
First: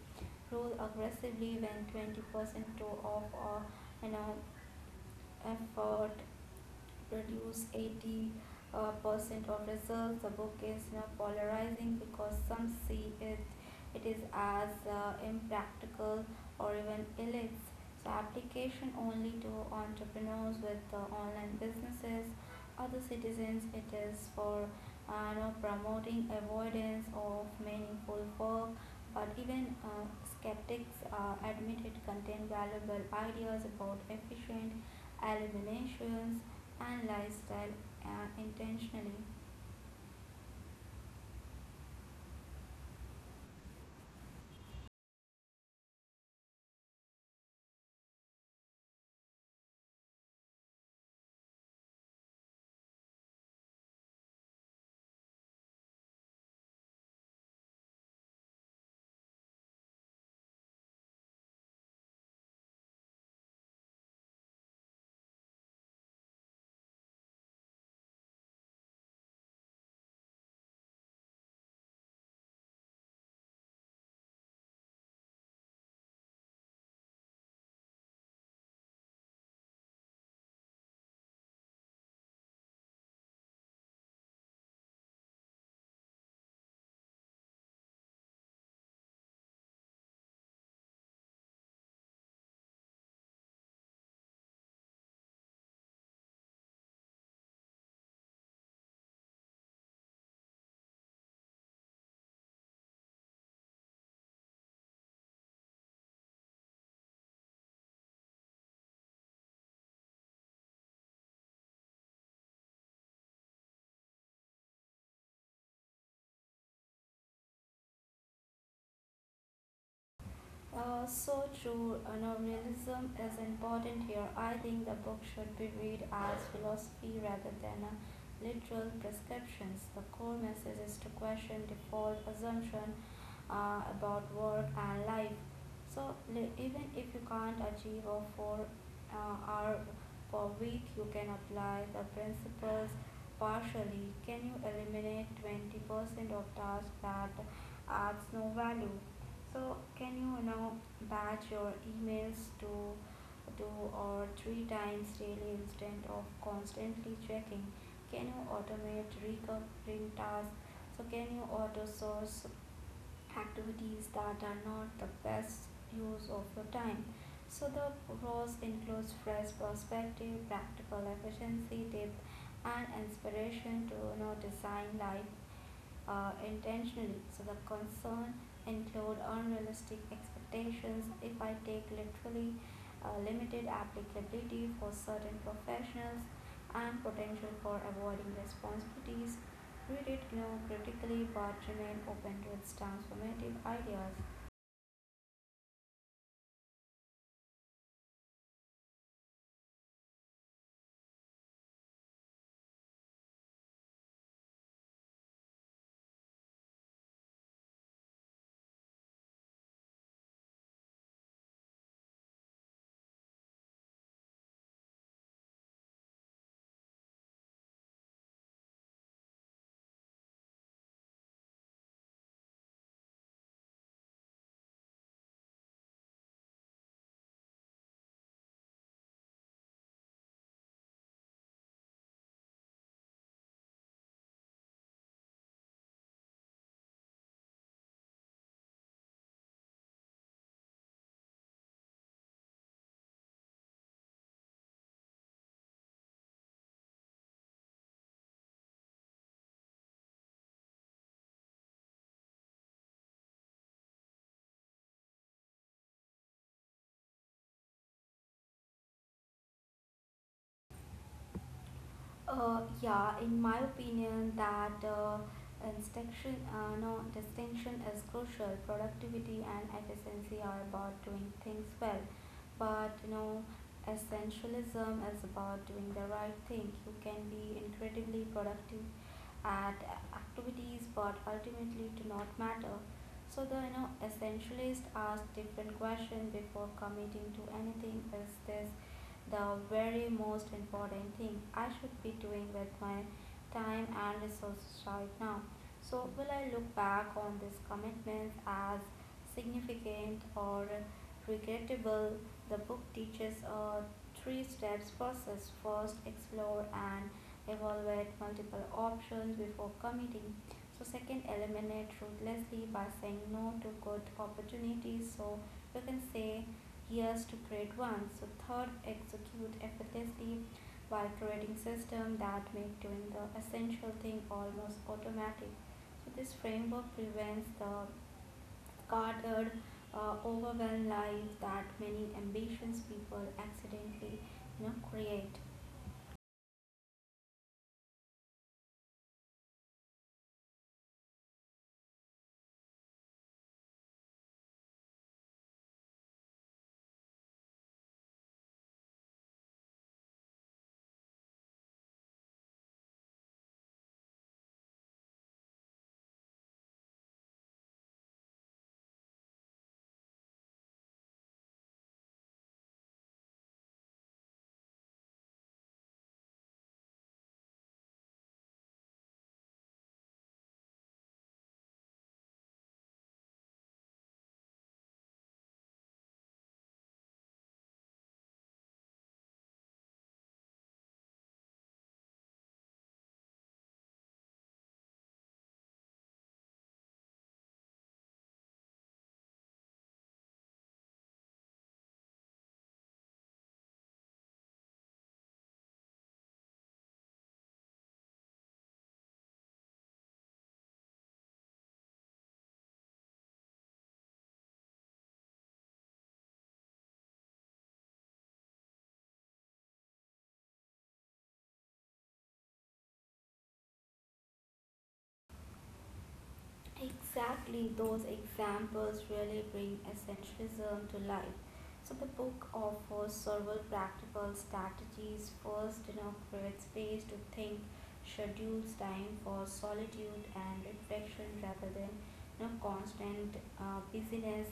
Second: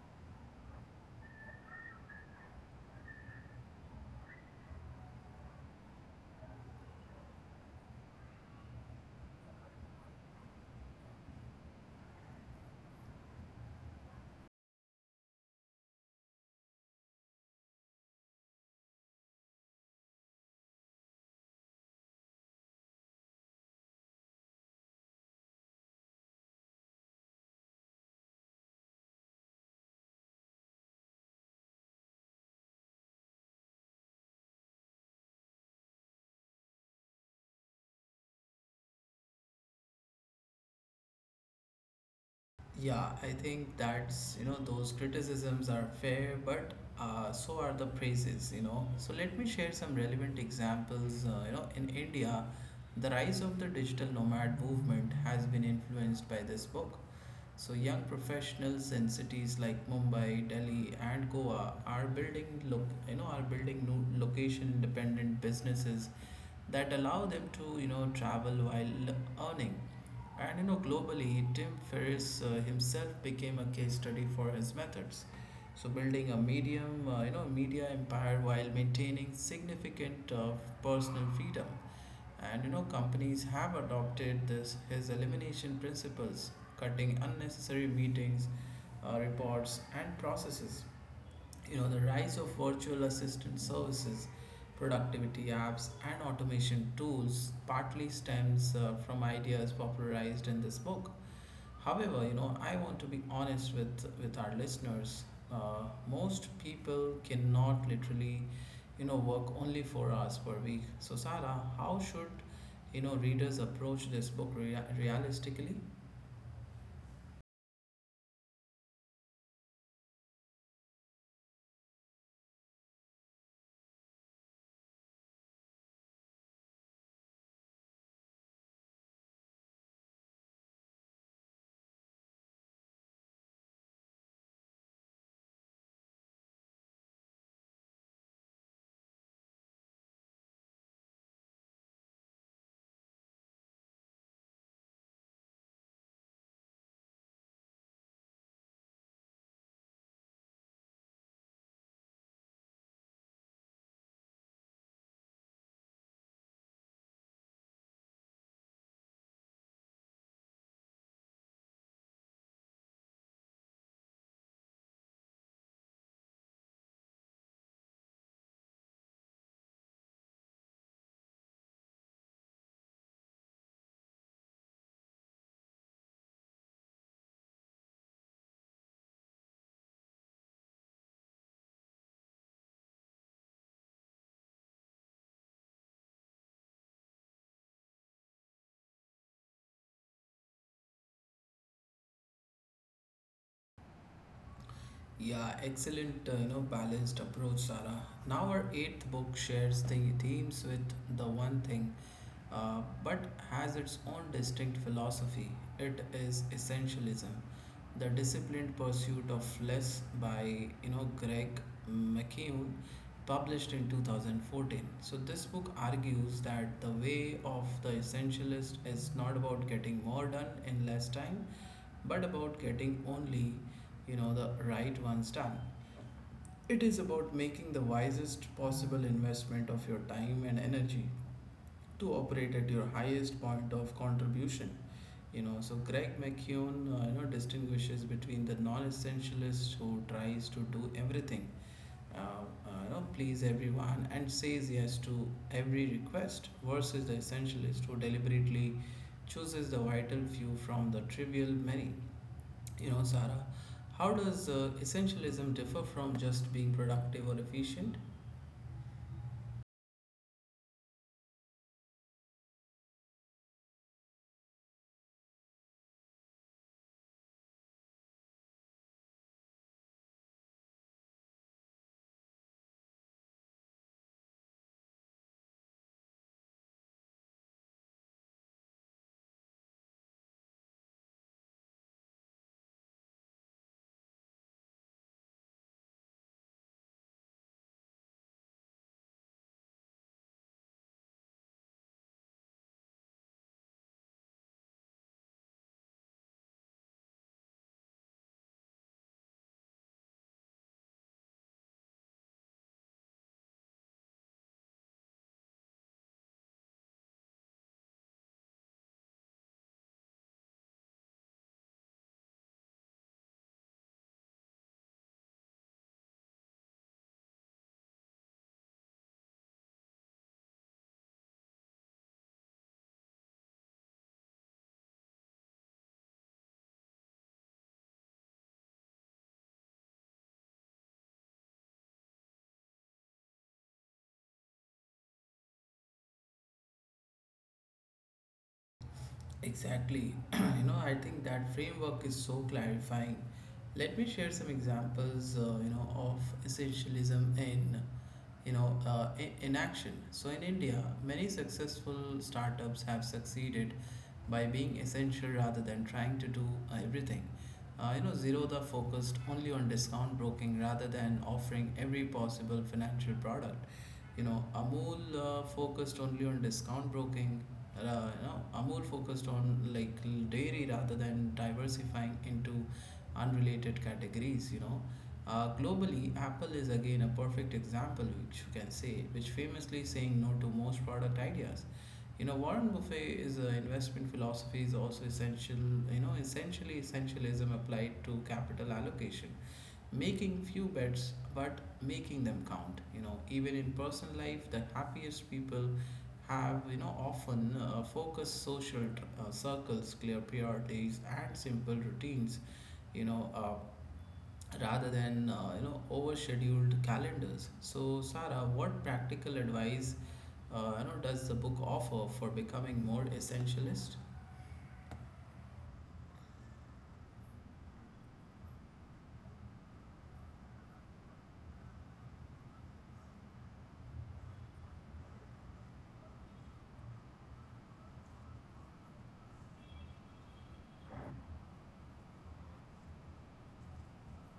B: rule aggressively when 20% of an effort produce 80% of results. The book is not polarizing because some see it is as impractical or even illicit. So application only to entrepreneurs with online businesses other citizens. It is for you promoting avoidance of meaningful work. But even skeptics admit it contains valuable ideas about efficient eliminations and lifestyle intentionally.
A: Yeah, I think that's, you know, those criticisms are fair, but so are the praises, you know. So let me share some relevant examples. You know, in India, the rise of the digital nomad movement has been influenced by this book. So young professionals in cities like Mumbai, Delhi, and Goa are building look, you know, are building no, location-dependent businesses that allow them to, you know, travel while earning. And you know, globally, Tim Ferriss himself became a case study for his methods. So building a you know, media empire while maintaining significant personal freedom. And you know, companies have adopted this his elimination principles, cutting unnecessary meetings, reports, and processes. You know, the rise of virtual assistant services, productivity apps, and automation tools partly stems from ideas popularized in this book. However, you know, I want to be honest with our listeners. Uh, most people cannot literally, you know, work only 4 hours per week. So Sarah, how should, you know, readers approach this book realistically?
B: So true, novelism is important here. I think the book should be read as philosophy rather than a literal prescriptions. The core message is to question default assumption about work and life. So even if you can't achieve a four hour per week, you can apply the principles partially. Can you eliminate 20% of tasks that adds no value? So can you now batch your emails to two or three times daily instead of constantly checking? Can you automate recurring tasks? So can you auto source activities that are not the best use of your time. So the pros includes fresh perspective, practical efficiency tips, and inspiration to you know, design life intentionally. So the concern include unrealistic expectations. If I take literally limited applicability for certain professionals, and potential for avoiding responsibilities. Read it you know, critically but remain open to its transformative ideas.
A: Yeah, excellent, you know, balanced approach, Sarah. Now, our eighth book shares the themes with the one thing, but has its own distinct philosophy. It is essentialism, the disciplined pursuit of less, by, you know, Greg McKeown, published in 2014. So this book argues that the way of the essentialist is not about getting more done in less time, but about getting only, you know, the right ones done. It is about making the wisest possible investment of your time and energy to operate at your highest point of contribution. You know, so Greg McKeown, you know, distinguishes between the non-essentialist who tries to do everything, uh, you know, please everyone and says yes to every request, versus the essentialist who deliberately chooses the vital few from the trivial many. You know, Sarah, how does essentialism differ from just being productive or efficient?
B: Yeah, in my opinion, that distinction, no, distinction is crucial. Productivity and efficiency are about doing things well, but you know, essentialism is about doing the right thing. You can be incredibly productive at activities, but ultimately do not matter. So the you know essentialist ask different question before committing to anything. Is this the very most important thing I should be doing with my time and resources right now? So will I look back on these commitments as significant or regrettable? The book teaches a three steps process. First, explore and evaluate multiple options before committing. So second, eliminate ruthlessly by saying no to good opportunities. So you can say yes to great ones. So third, execute effortlessly by creating system that make doing the essential thing almost automatic. So this framework prevents the cluttered, overwhelmed life that many ambitious people accidentally you know create.
A: Exactly. You know, I think that framework is so clarifying. Let me share some examples, you know, of essentialism in action. So in India, many successful startups have succeeded by being essential rather than trying to do everything. You know, Zerodha focused only on discount broking rather than offering every possible financial product. You know, Amul focused only on discount broking, uh, you know, are more focused on like dairy rather than diversifying into unrelated categories. You know, globally, Apple is again a perfect example, which you can say, which famously saying no to most product ideas. You know, Warren Buffet is a investment philosophy is also essential. You know, essentially essentialism applied to capital allocation, making few bets but making them count. You know, even in personal life, the happiest people have, you know, often focused social circles, clear priorities, and simple routines, you know, rather than, you know, overscheduled calendars. So Sarah, what practical advice, you know, does the book offer for becoming more essentialist?
B: Exactly, those examples really bring essentialism to life. So the book offers several practical strategies. First, you know, create space to think, schedules time for solitude and reflection rather than you know, constant busyness.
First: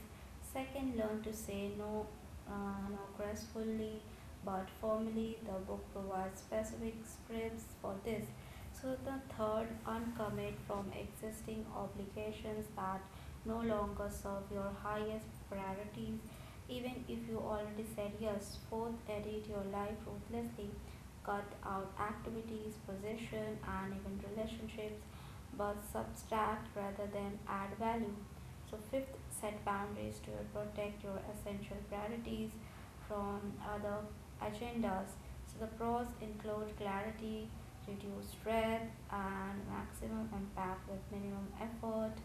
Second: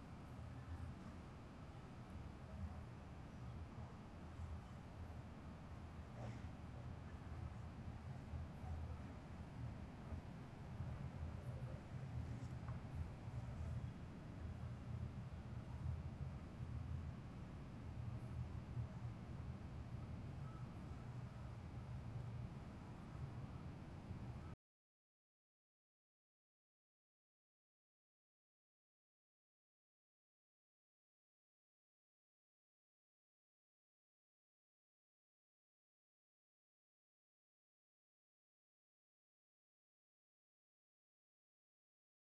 B: Second, learn to say no, no gracefully but firmly. The book provides specific scripts for this so the third, uncommit from existing obligations that no longer serve your highest priorities, even if you already said yes. Fourth, edit your life ruthlessly. Cut out activities, position, and even relationships, but subtract rather than add value. So fifth, set boundaries to protect your essential priorities from other agendas. So the pros include clarity, reduced breath, and maximum impact with minimum effort.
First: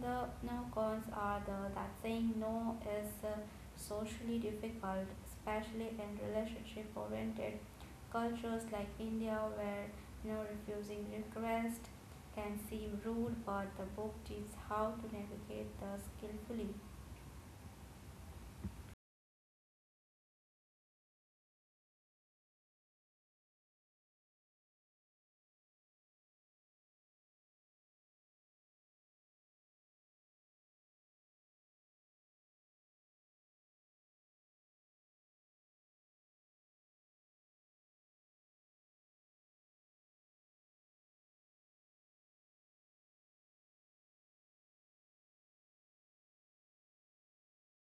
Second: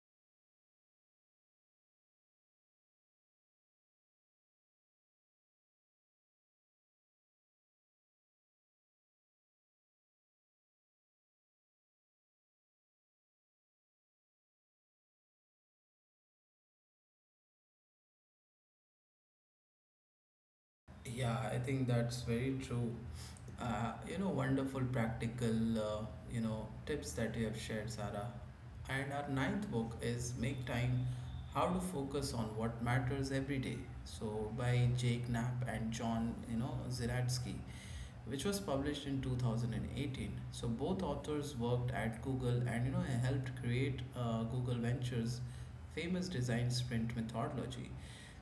B: The no cons are the that saying no is socially difficult, especially in relationship-oriented cultures like India, where you know refusing request can seem rude, but the book teaches how to navigate this skillfully.
A: Yeah, I think that's very true. You know, wonderful practical, you know, tips that you have shared, Sarah. And our ninth book is Make Time: How to Focus on What Matters Every Day. So, by Jake Knapp and John, Ziratsky, which was published in 2018. So, both authors worked at Google and, helped create Google Ventures' famous design sprint methodology.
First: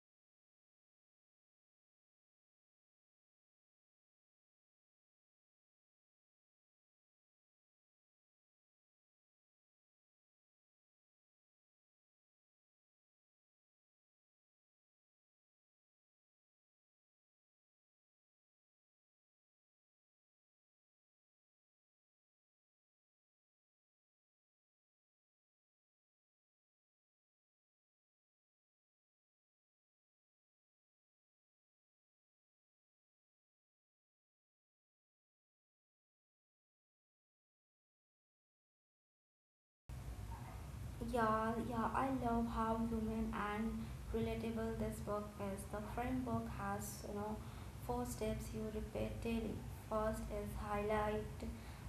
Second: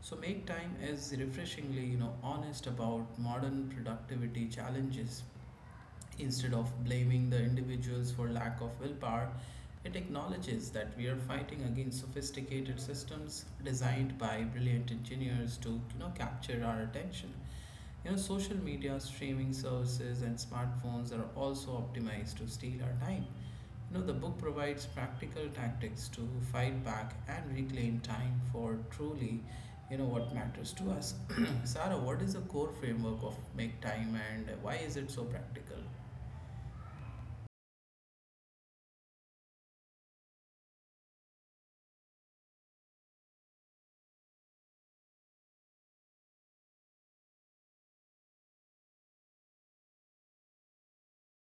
A: So make time is refreshingly, honest about modern productivity challenges. Instead of blaming the individuals for lack of willpower, it acknowledges that we are fighting against sophisticated systems designed by brilliant engineers to capture our attention. Social media, streaming services, and smartphones are also optimized to steal our time. The book provides practical tactics to fight back and reclaim time for truly, what matters to us. Sarah, what is the core framework of Make Time and why is it so practical?
B: Yeah, I love how human and relatable this book is. The framework has, you know, four steps you repeat daily. First is highlight,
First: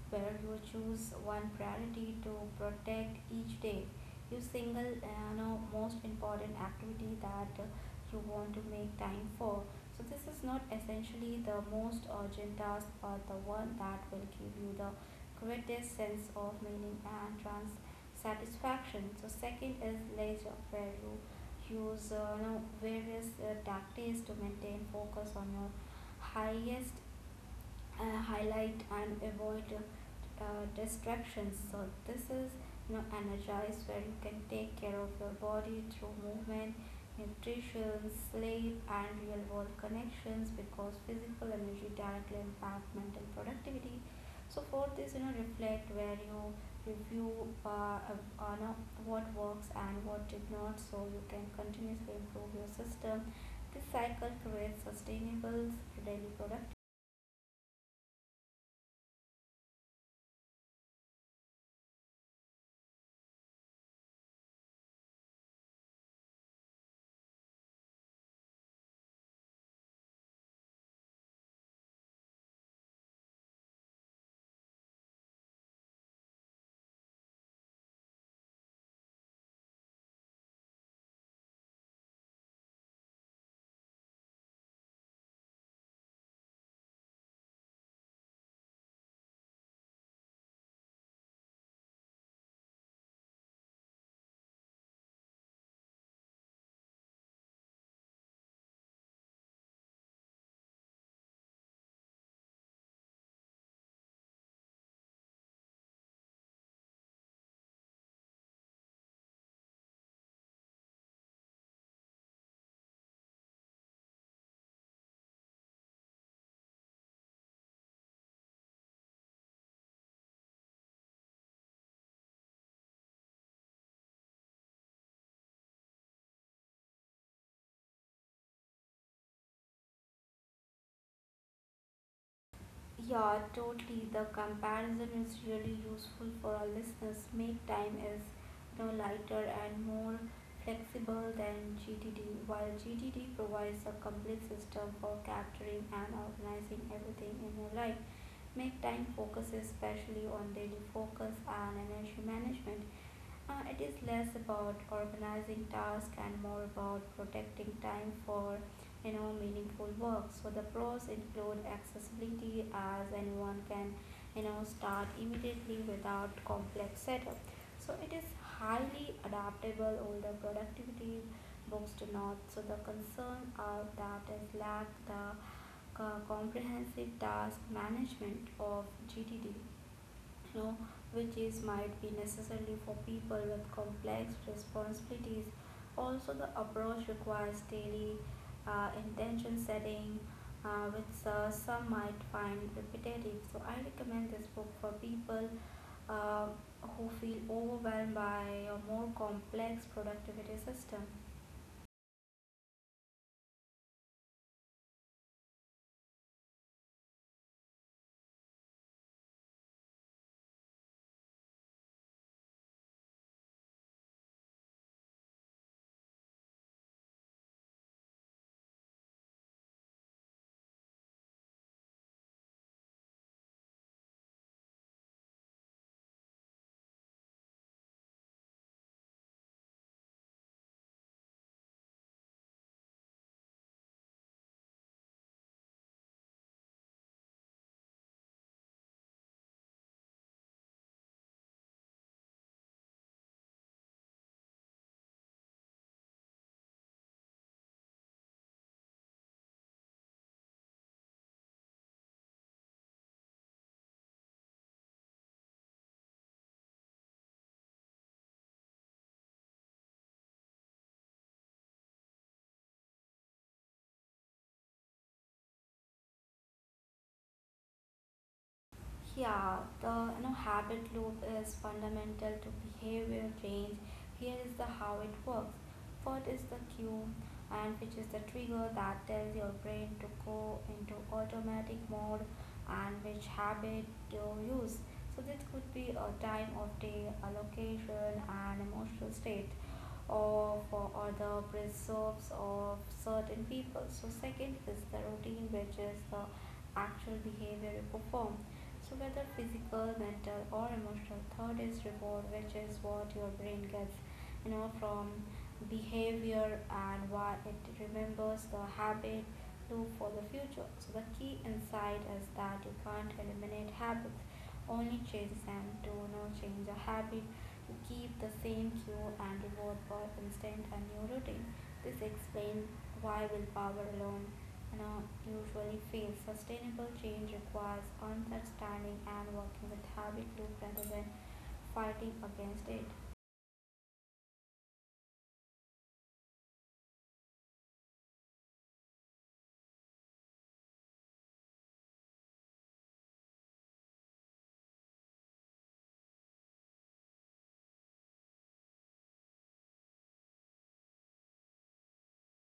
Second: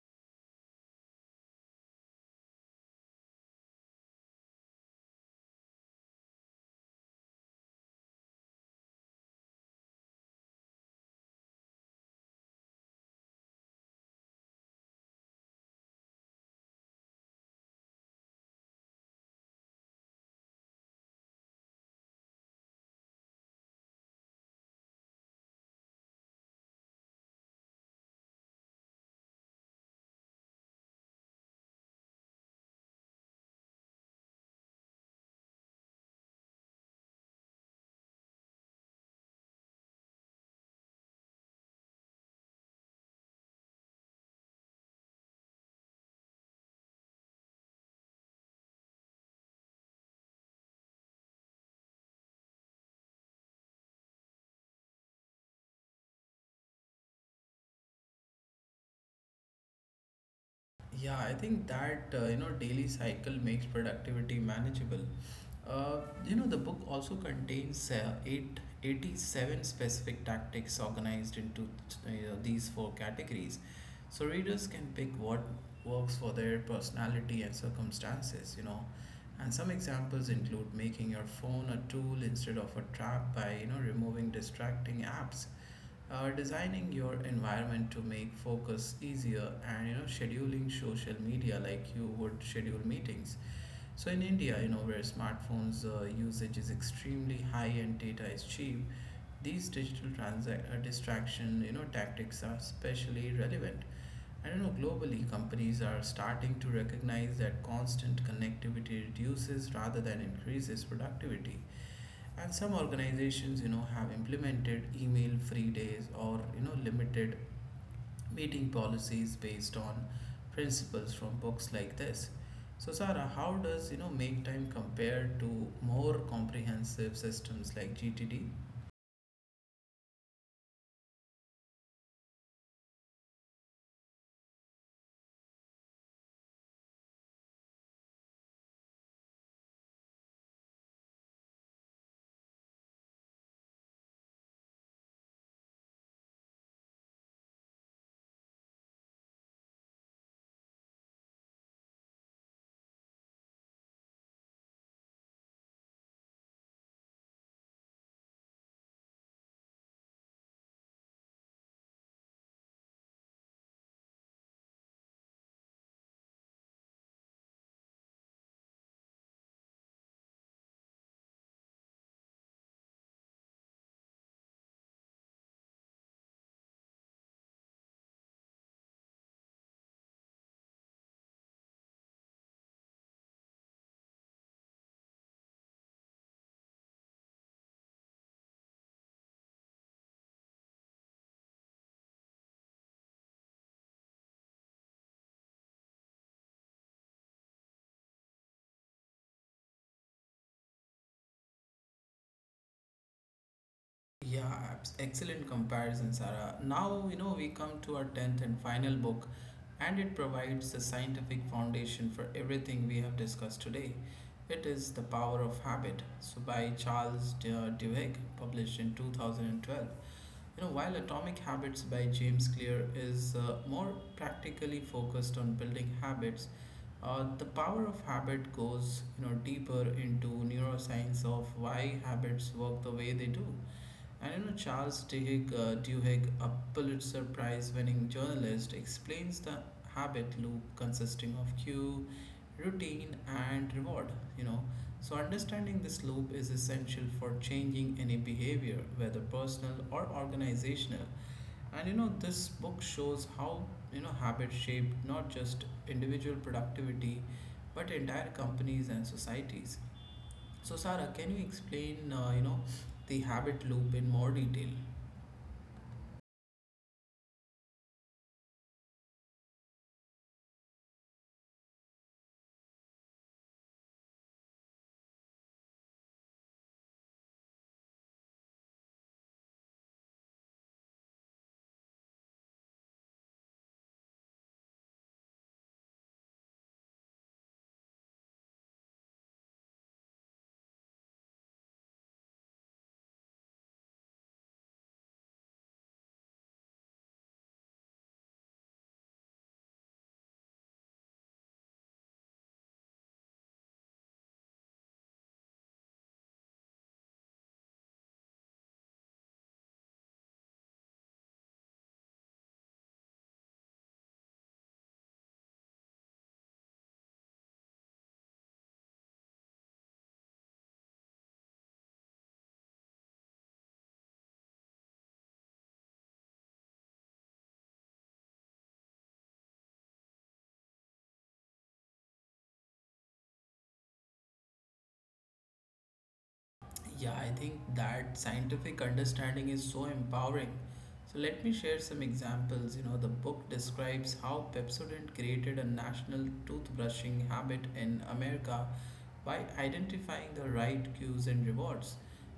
B: where you choose one priority to protect each day. You single, you know, most important activity that you want to make time for. So this is not essentially the most urgent task, but the one that will give you the greatest sense of meaning and trans satisfaction. So second is leisure, where you use you know, various tactics to maintain focus on your highest highlight and avoid distractions. So this is you know energize where you can take care of your body through movement, nutrition, sleep, and real world connections because physical energy directly impacts mental productivity. So for this, you know, reflect where you review on what works and what did not, so you can continuously improve your system. This cycle creates sustainable daily productivity.
A: Yeah, I think that daily cycle makes productivity manageable. Uh, the book also contains 87 specific tactics organized into these four categories, so readers can pick what works for their personality and circumstances. And some examples include making your phone a tool instead of a trap by removing distracting apps, designing your environment to make focus easier, and scheduling social media like you would schedule meetings. So in india, where smartphones usage is extremely high and data is cheap, these distraction tactics are especially relevant. I don't know, globally companies are starting to recognize that constant connectivity reduces rather than increases productivity, and some organizations, have implemented email free days or, limited meeting policies based on principles from books like this. So, Sarah, how does, make time compare to more comprehensive systems like GTD?
B: Yeah, totally. The comparison is really useful for our listeners. Make time is you know, lighter and more flexible than GTD, while GTD provides a complete system for capturing and organizing everything in your life. Make time focuses especially on daily focus and energy management. It is less about organizing tasks and more about protecting time for meaningful work. So the pros include accessibility as anyone can start immediately without complex setup. So it is highly adaptable. Older productivity books do not. So the concern are that is lack the comprehensive task management of GTD, you know, which is might be necessarily for people with complex responsibilities. Also, the approach requires daily intention setting, which some might find repetitive. So, I recommend this book for people uh, who feel overwhelmed by a more complex productivity system.
A: Yeah, excellent comparison, Sarah. Now, we come to our 10th and final book, and it provides the scientific foundation for everything we have discussed today. It is The Power of Habit, so by Duhigg, published in 2012. You know, while Atomic Habits by James Clear is more practically focused on building habits, the power of habit goes, deeper into neuroscience of why habits work the way they do. And you know, Charles Duhigg, a Pulitzer Prize winning journalist, explains the habit loop consisting of cue, routine, and reward. You know, so understanding this loop is essential for changing any behavior, whether personal or organizational. And you know, this book shows how habit shaped not just individual productivity, but entire companies and societies. So, Sarah, can you explain, the habit loop in more detail?
B: Yeah, the habit loop is fundamental to behavior change. Here is the how it works. What is the cue and which is the trigger that tells your brain to go into automatic mode and which habit you use. So this could be a time of day, a location and emotional state of or for other preserves of certain people. So second is the routine which is the actual behavior you perform. So whether physical, mental or emotional. Third is reward which is what your brain gets from behavior and why it remembers the habit loop for the future. So the key insight is that you can't eliminate habits only change them. Do not change a habit. Keep the same cue and reward for instant and new routine. This explains why willpower alone usually fails. Sustainable change requires understanding and working with habit loop rather than fighting against it.
A: Yeah, I think that scientific understanding is so empowering. So let me share some examples. You know, the book describes how Pepsodent created a national toothbrushing habit in America by identifying the right cues and rewards.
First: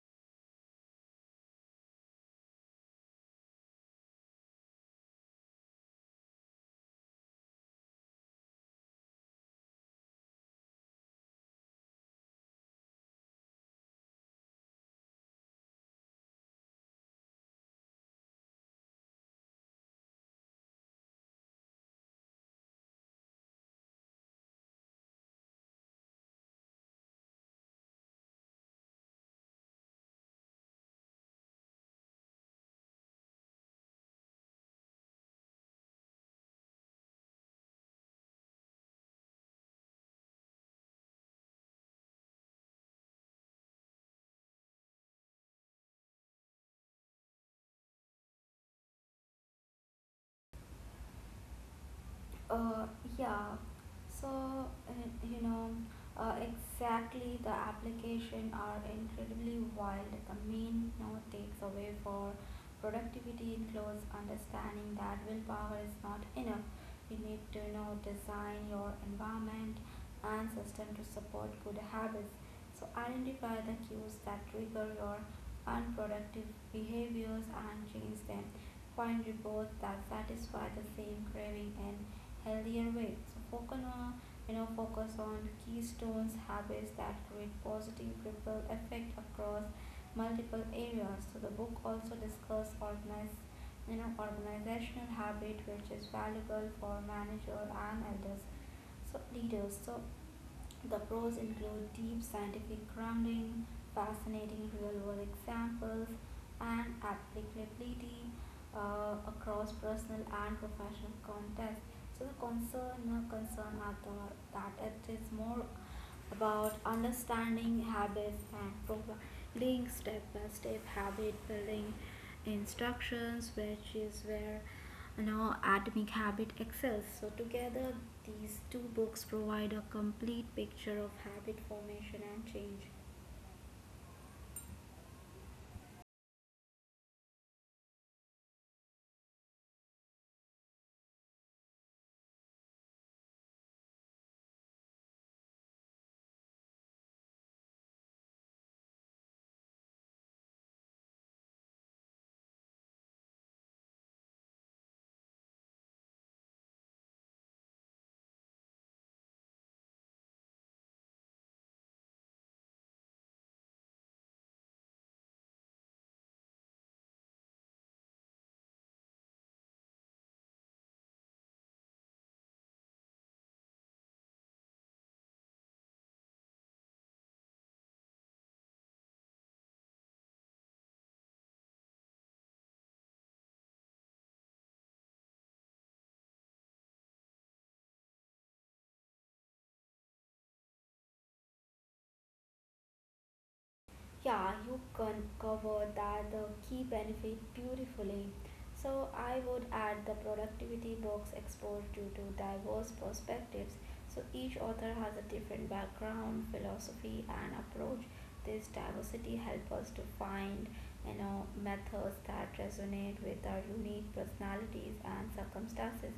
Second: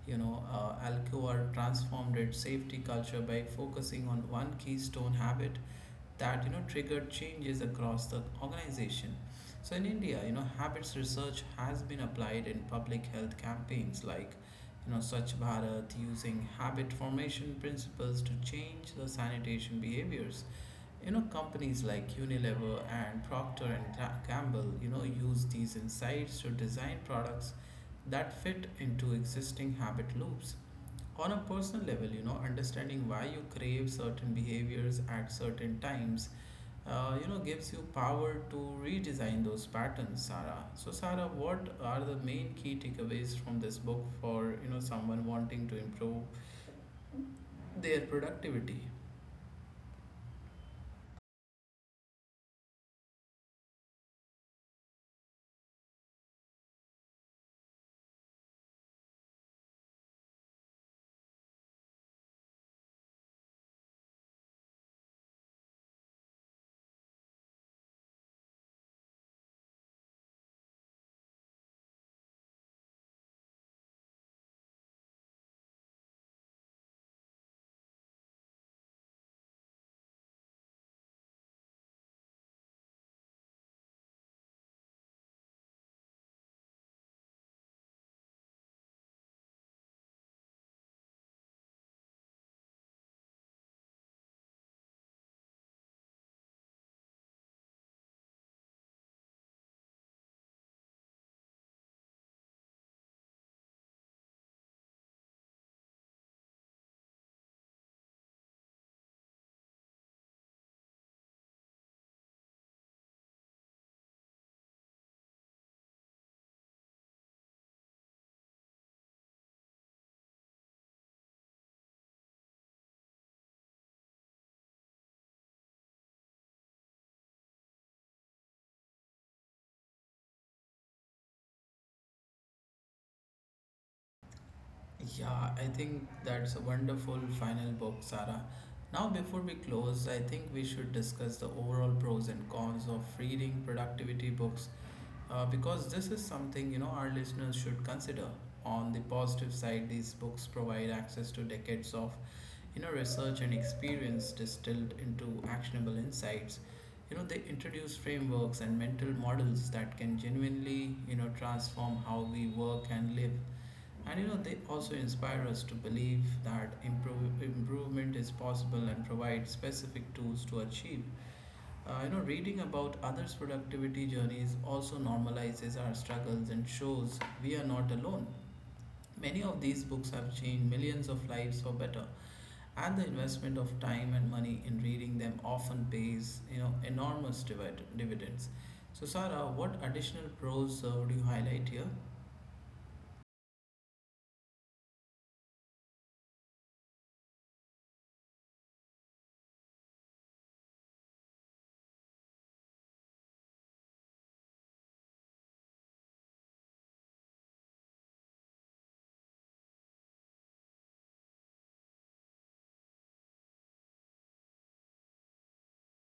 A: Alcoa transformed its safety culture by focusing on one keystone habit that triggered changes across the organization. So in India, habits research has been applied in public health campaigns like Swachh Bharat, using habit formation principles to change the sanitation behaviors. You know, companies like Unilever and Gamble, use these insights to design products that fit into existing habit loops. On a personal level, understanding why you crave certain behaviors at certain times gives you power to redesign those patterns, Sarah. So, Sarah, what are the main key takeaways from this book for someone wanting to improve their productivity?
B: Uh, yeah. So, exactly the application are incredibly wild. The main note takes away for productivity includes understanding that willpower is not enough. You need to design your environment and system to support good habits. So identify the cues that trigger your unproductive behaviors and change them. Find rewards that satisfy the same craving in healthier ways. So focus on focus on keystones habits that create positive ripple effect across multiple areas. So the book also discusses organize organizational habit which is valuable for managers and elders so leaders so the pros include deep scientific grounding, fascinating real world examples, and applicability across personal and professional contexts. So the concern are the, that it is more about understanding habits and providing step by step habit building instructions, which is where Atomic Habit excels. So, together, these two books provide a complete picture of habit formation and change.
A: Yeah, I think that's a wonderful final book, Sarah. Now, before we close, I think we should discuss the overall pros and cons of reading productivity books because this is something our listeners should consider. On the positive side, these books provide access to decades of research and experience distilled into actionable insights. You know they introduce frameworks and mental models that can genuinely transform how we work and live. And you know they also inspire us to believe that improvement is possible and provide specific tools to achieve. Reading about others' productivity journeys also normalizes our struggles and shows we are not alone. Many of these books have changed millions of lives for better, and the investment of time and money in reading them often pays, enormous dividends. So, Sarah, what additional pros would you highlight here?
B: Yeah, you can cover that the key benefit beautifully. So I would add the productivity box due to diverse perspectives. So each author has a different background, philosophy and approach. This diversity helps us to find methods that resonate with our unique personalities and circumstances.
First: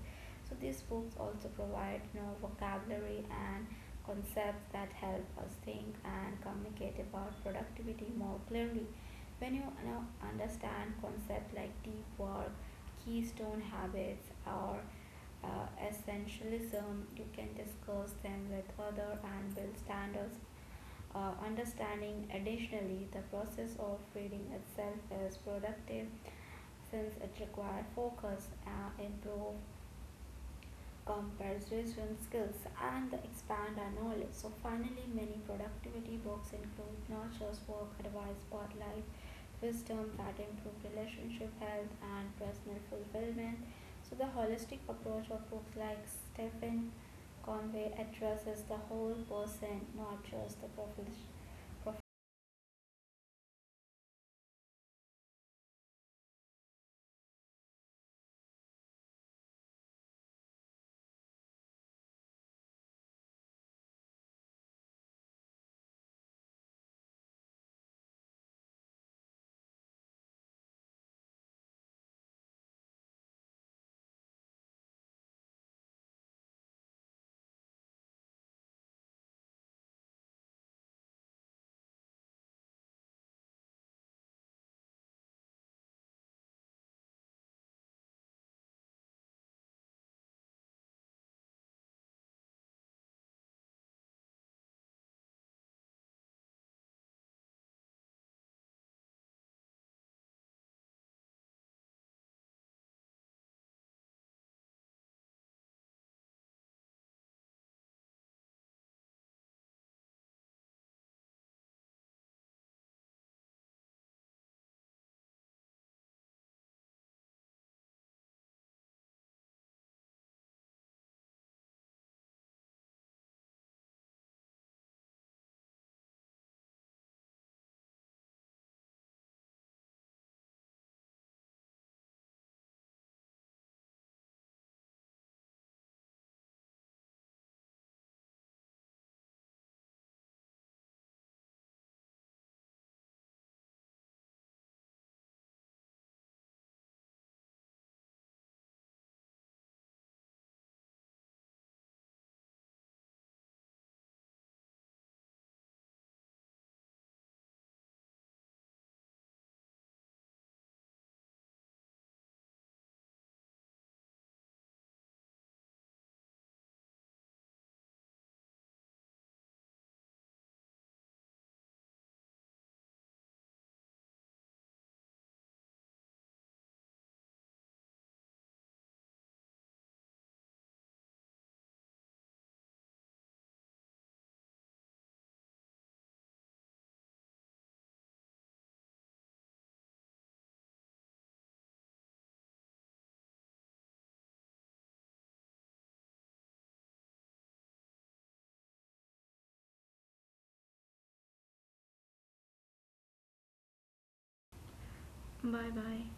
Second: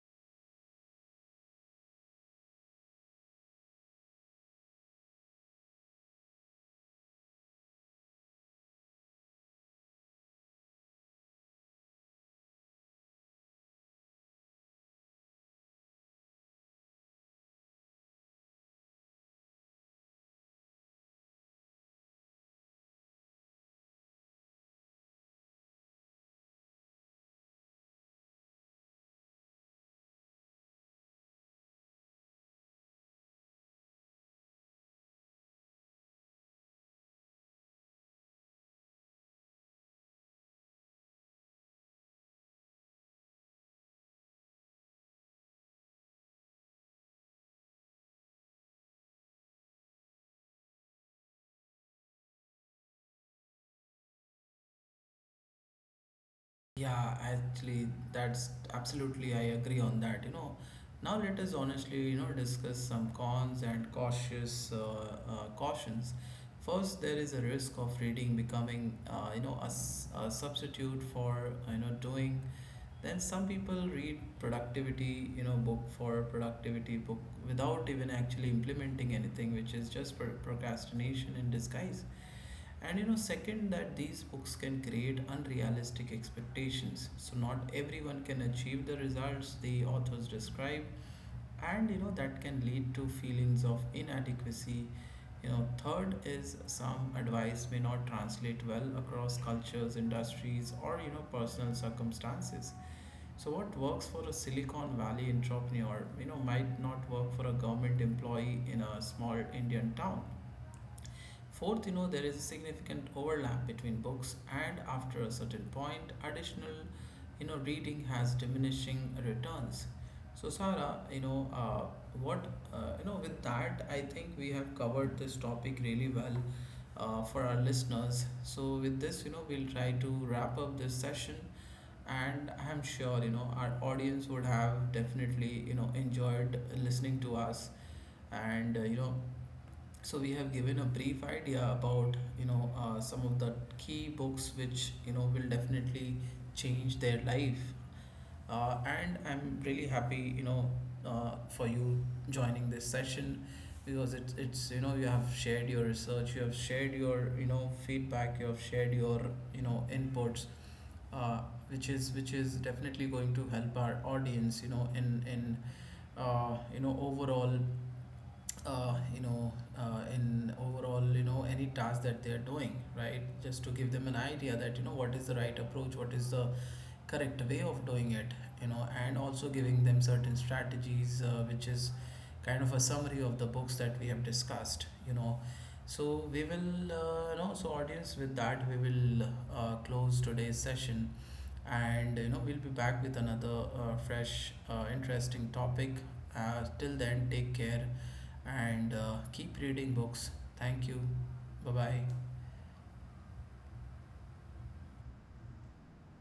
B: So these books also provide vocabulary and concepts that help us think and communicate about productivity more clearly. When you, understand concepts like deep work, keystone habits, or essentialism, you can discuss them with others and build standards understanding additionally the process of reading itself is productive since it requires focus improve compares skills and expand our knowledge. So finally, many productivity books include not just work advice but life wisdom that improve relationship health and personal fulfillment. So the holistic approach of books like Stephen Conway addresses the whole person, not just the profession.
A: Yeah, actually, that's absolutely, I agree on that. Now let us honestly, discuss some cons and cautious cautions. First, there is a risk of reading becoming, a substitute for, doing. Then some people read productivity, book for productivity book without even actually implementing anything, which is just procrastination in disguise. And you know, second, that these books can create unrealistic expectations. So, not everyone can achieve the results the authors describe, and you know, that can lead to feelings of inadequacy. You know, third is some advice may not translate well across cultures, industries, or personal circumstances. So, what works for a Silicon Valley entrepreneur, might not work for a government employee in a small Indian town. Fourth, there is a significant overlap between books, and after a certain point, additional, reading has diminishing returns. So, Sarah, what, with that, I think we have covered this topic really well for our listeners. So, with this, we'll try to wrap up this session, and I'm sure, our audience would have definitely, enjoyed listening to us, and, so we have given a brief idea about some of the key books which will definitely change their life, and I'm really happy for you joining this session, because it's you have shared your research, you have shared your feedback, you have shared your inputs, uh, which is definitely going to help our audience in overall, uh, you know in overall, any task that they're doing, right, just to give them an idea that what is the right approach, what is the correct way of doing it, and also giving them certain strategies which is kind of a summary of the books that we have discussed. So we will, so audience, with that we will close today's session, and you know we'll be back with another fresh interesting topic. Till then, take care, and keep reading books. Thank you. Bye bye.
B: Bye bye.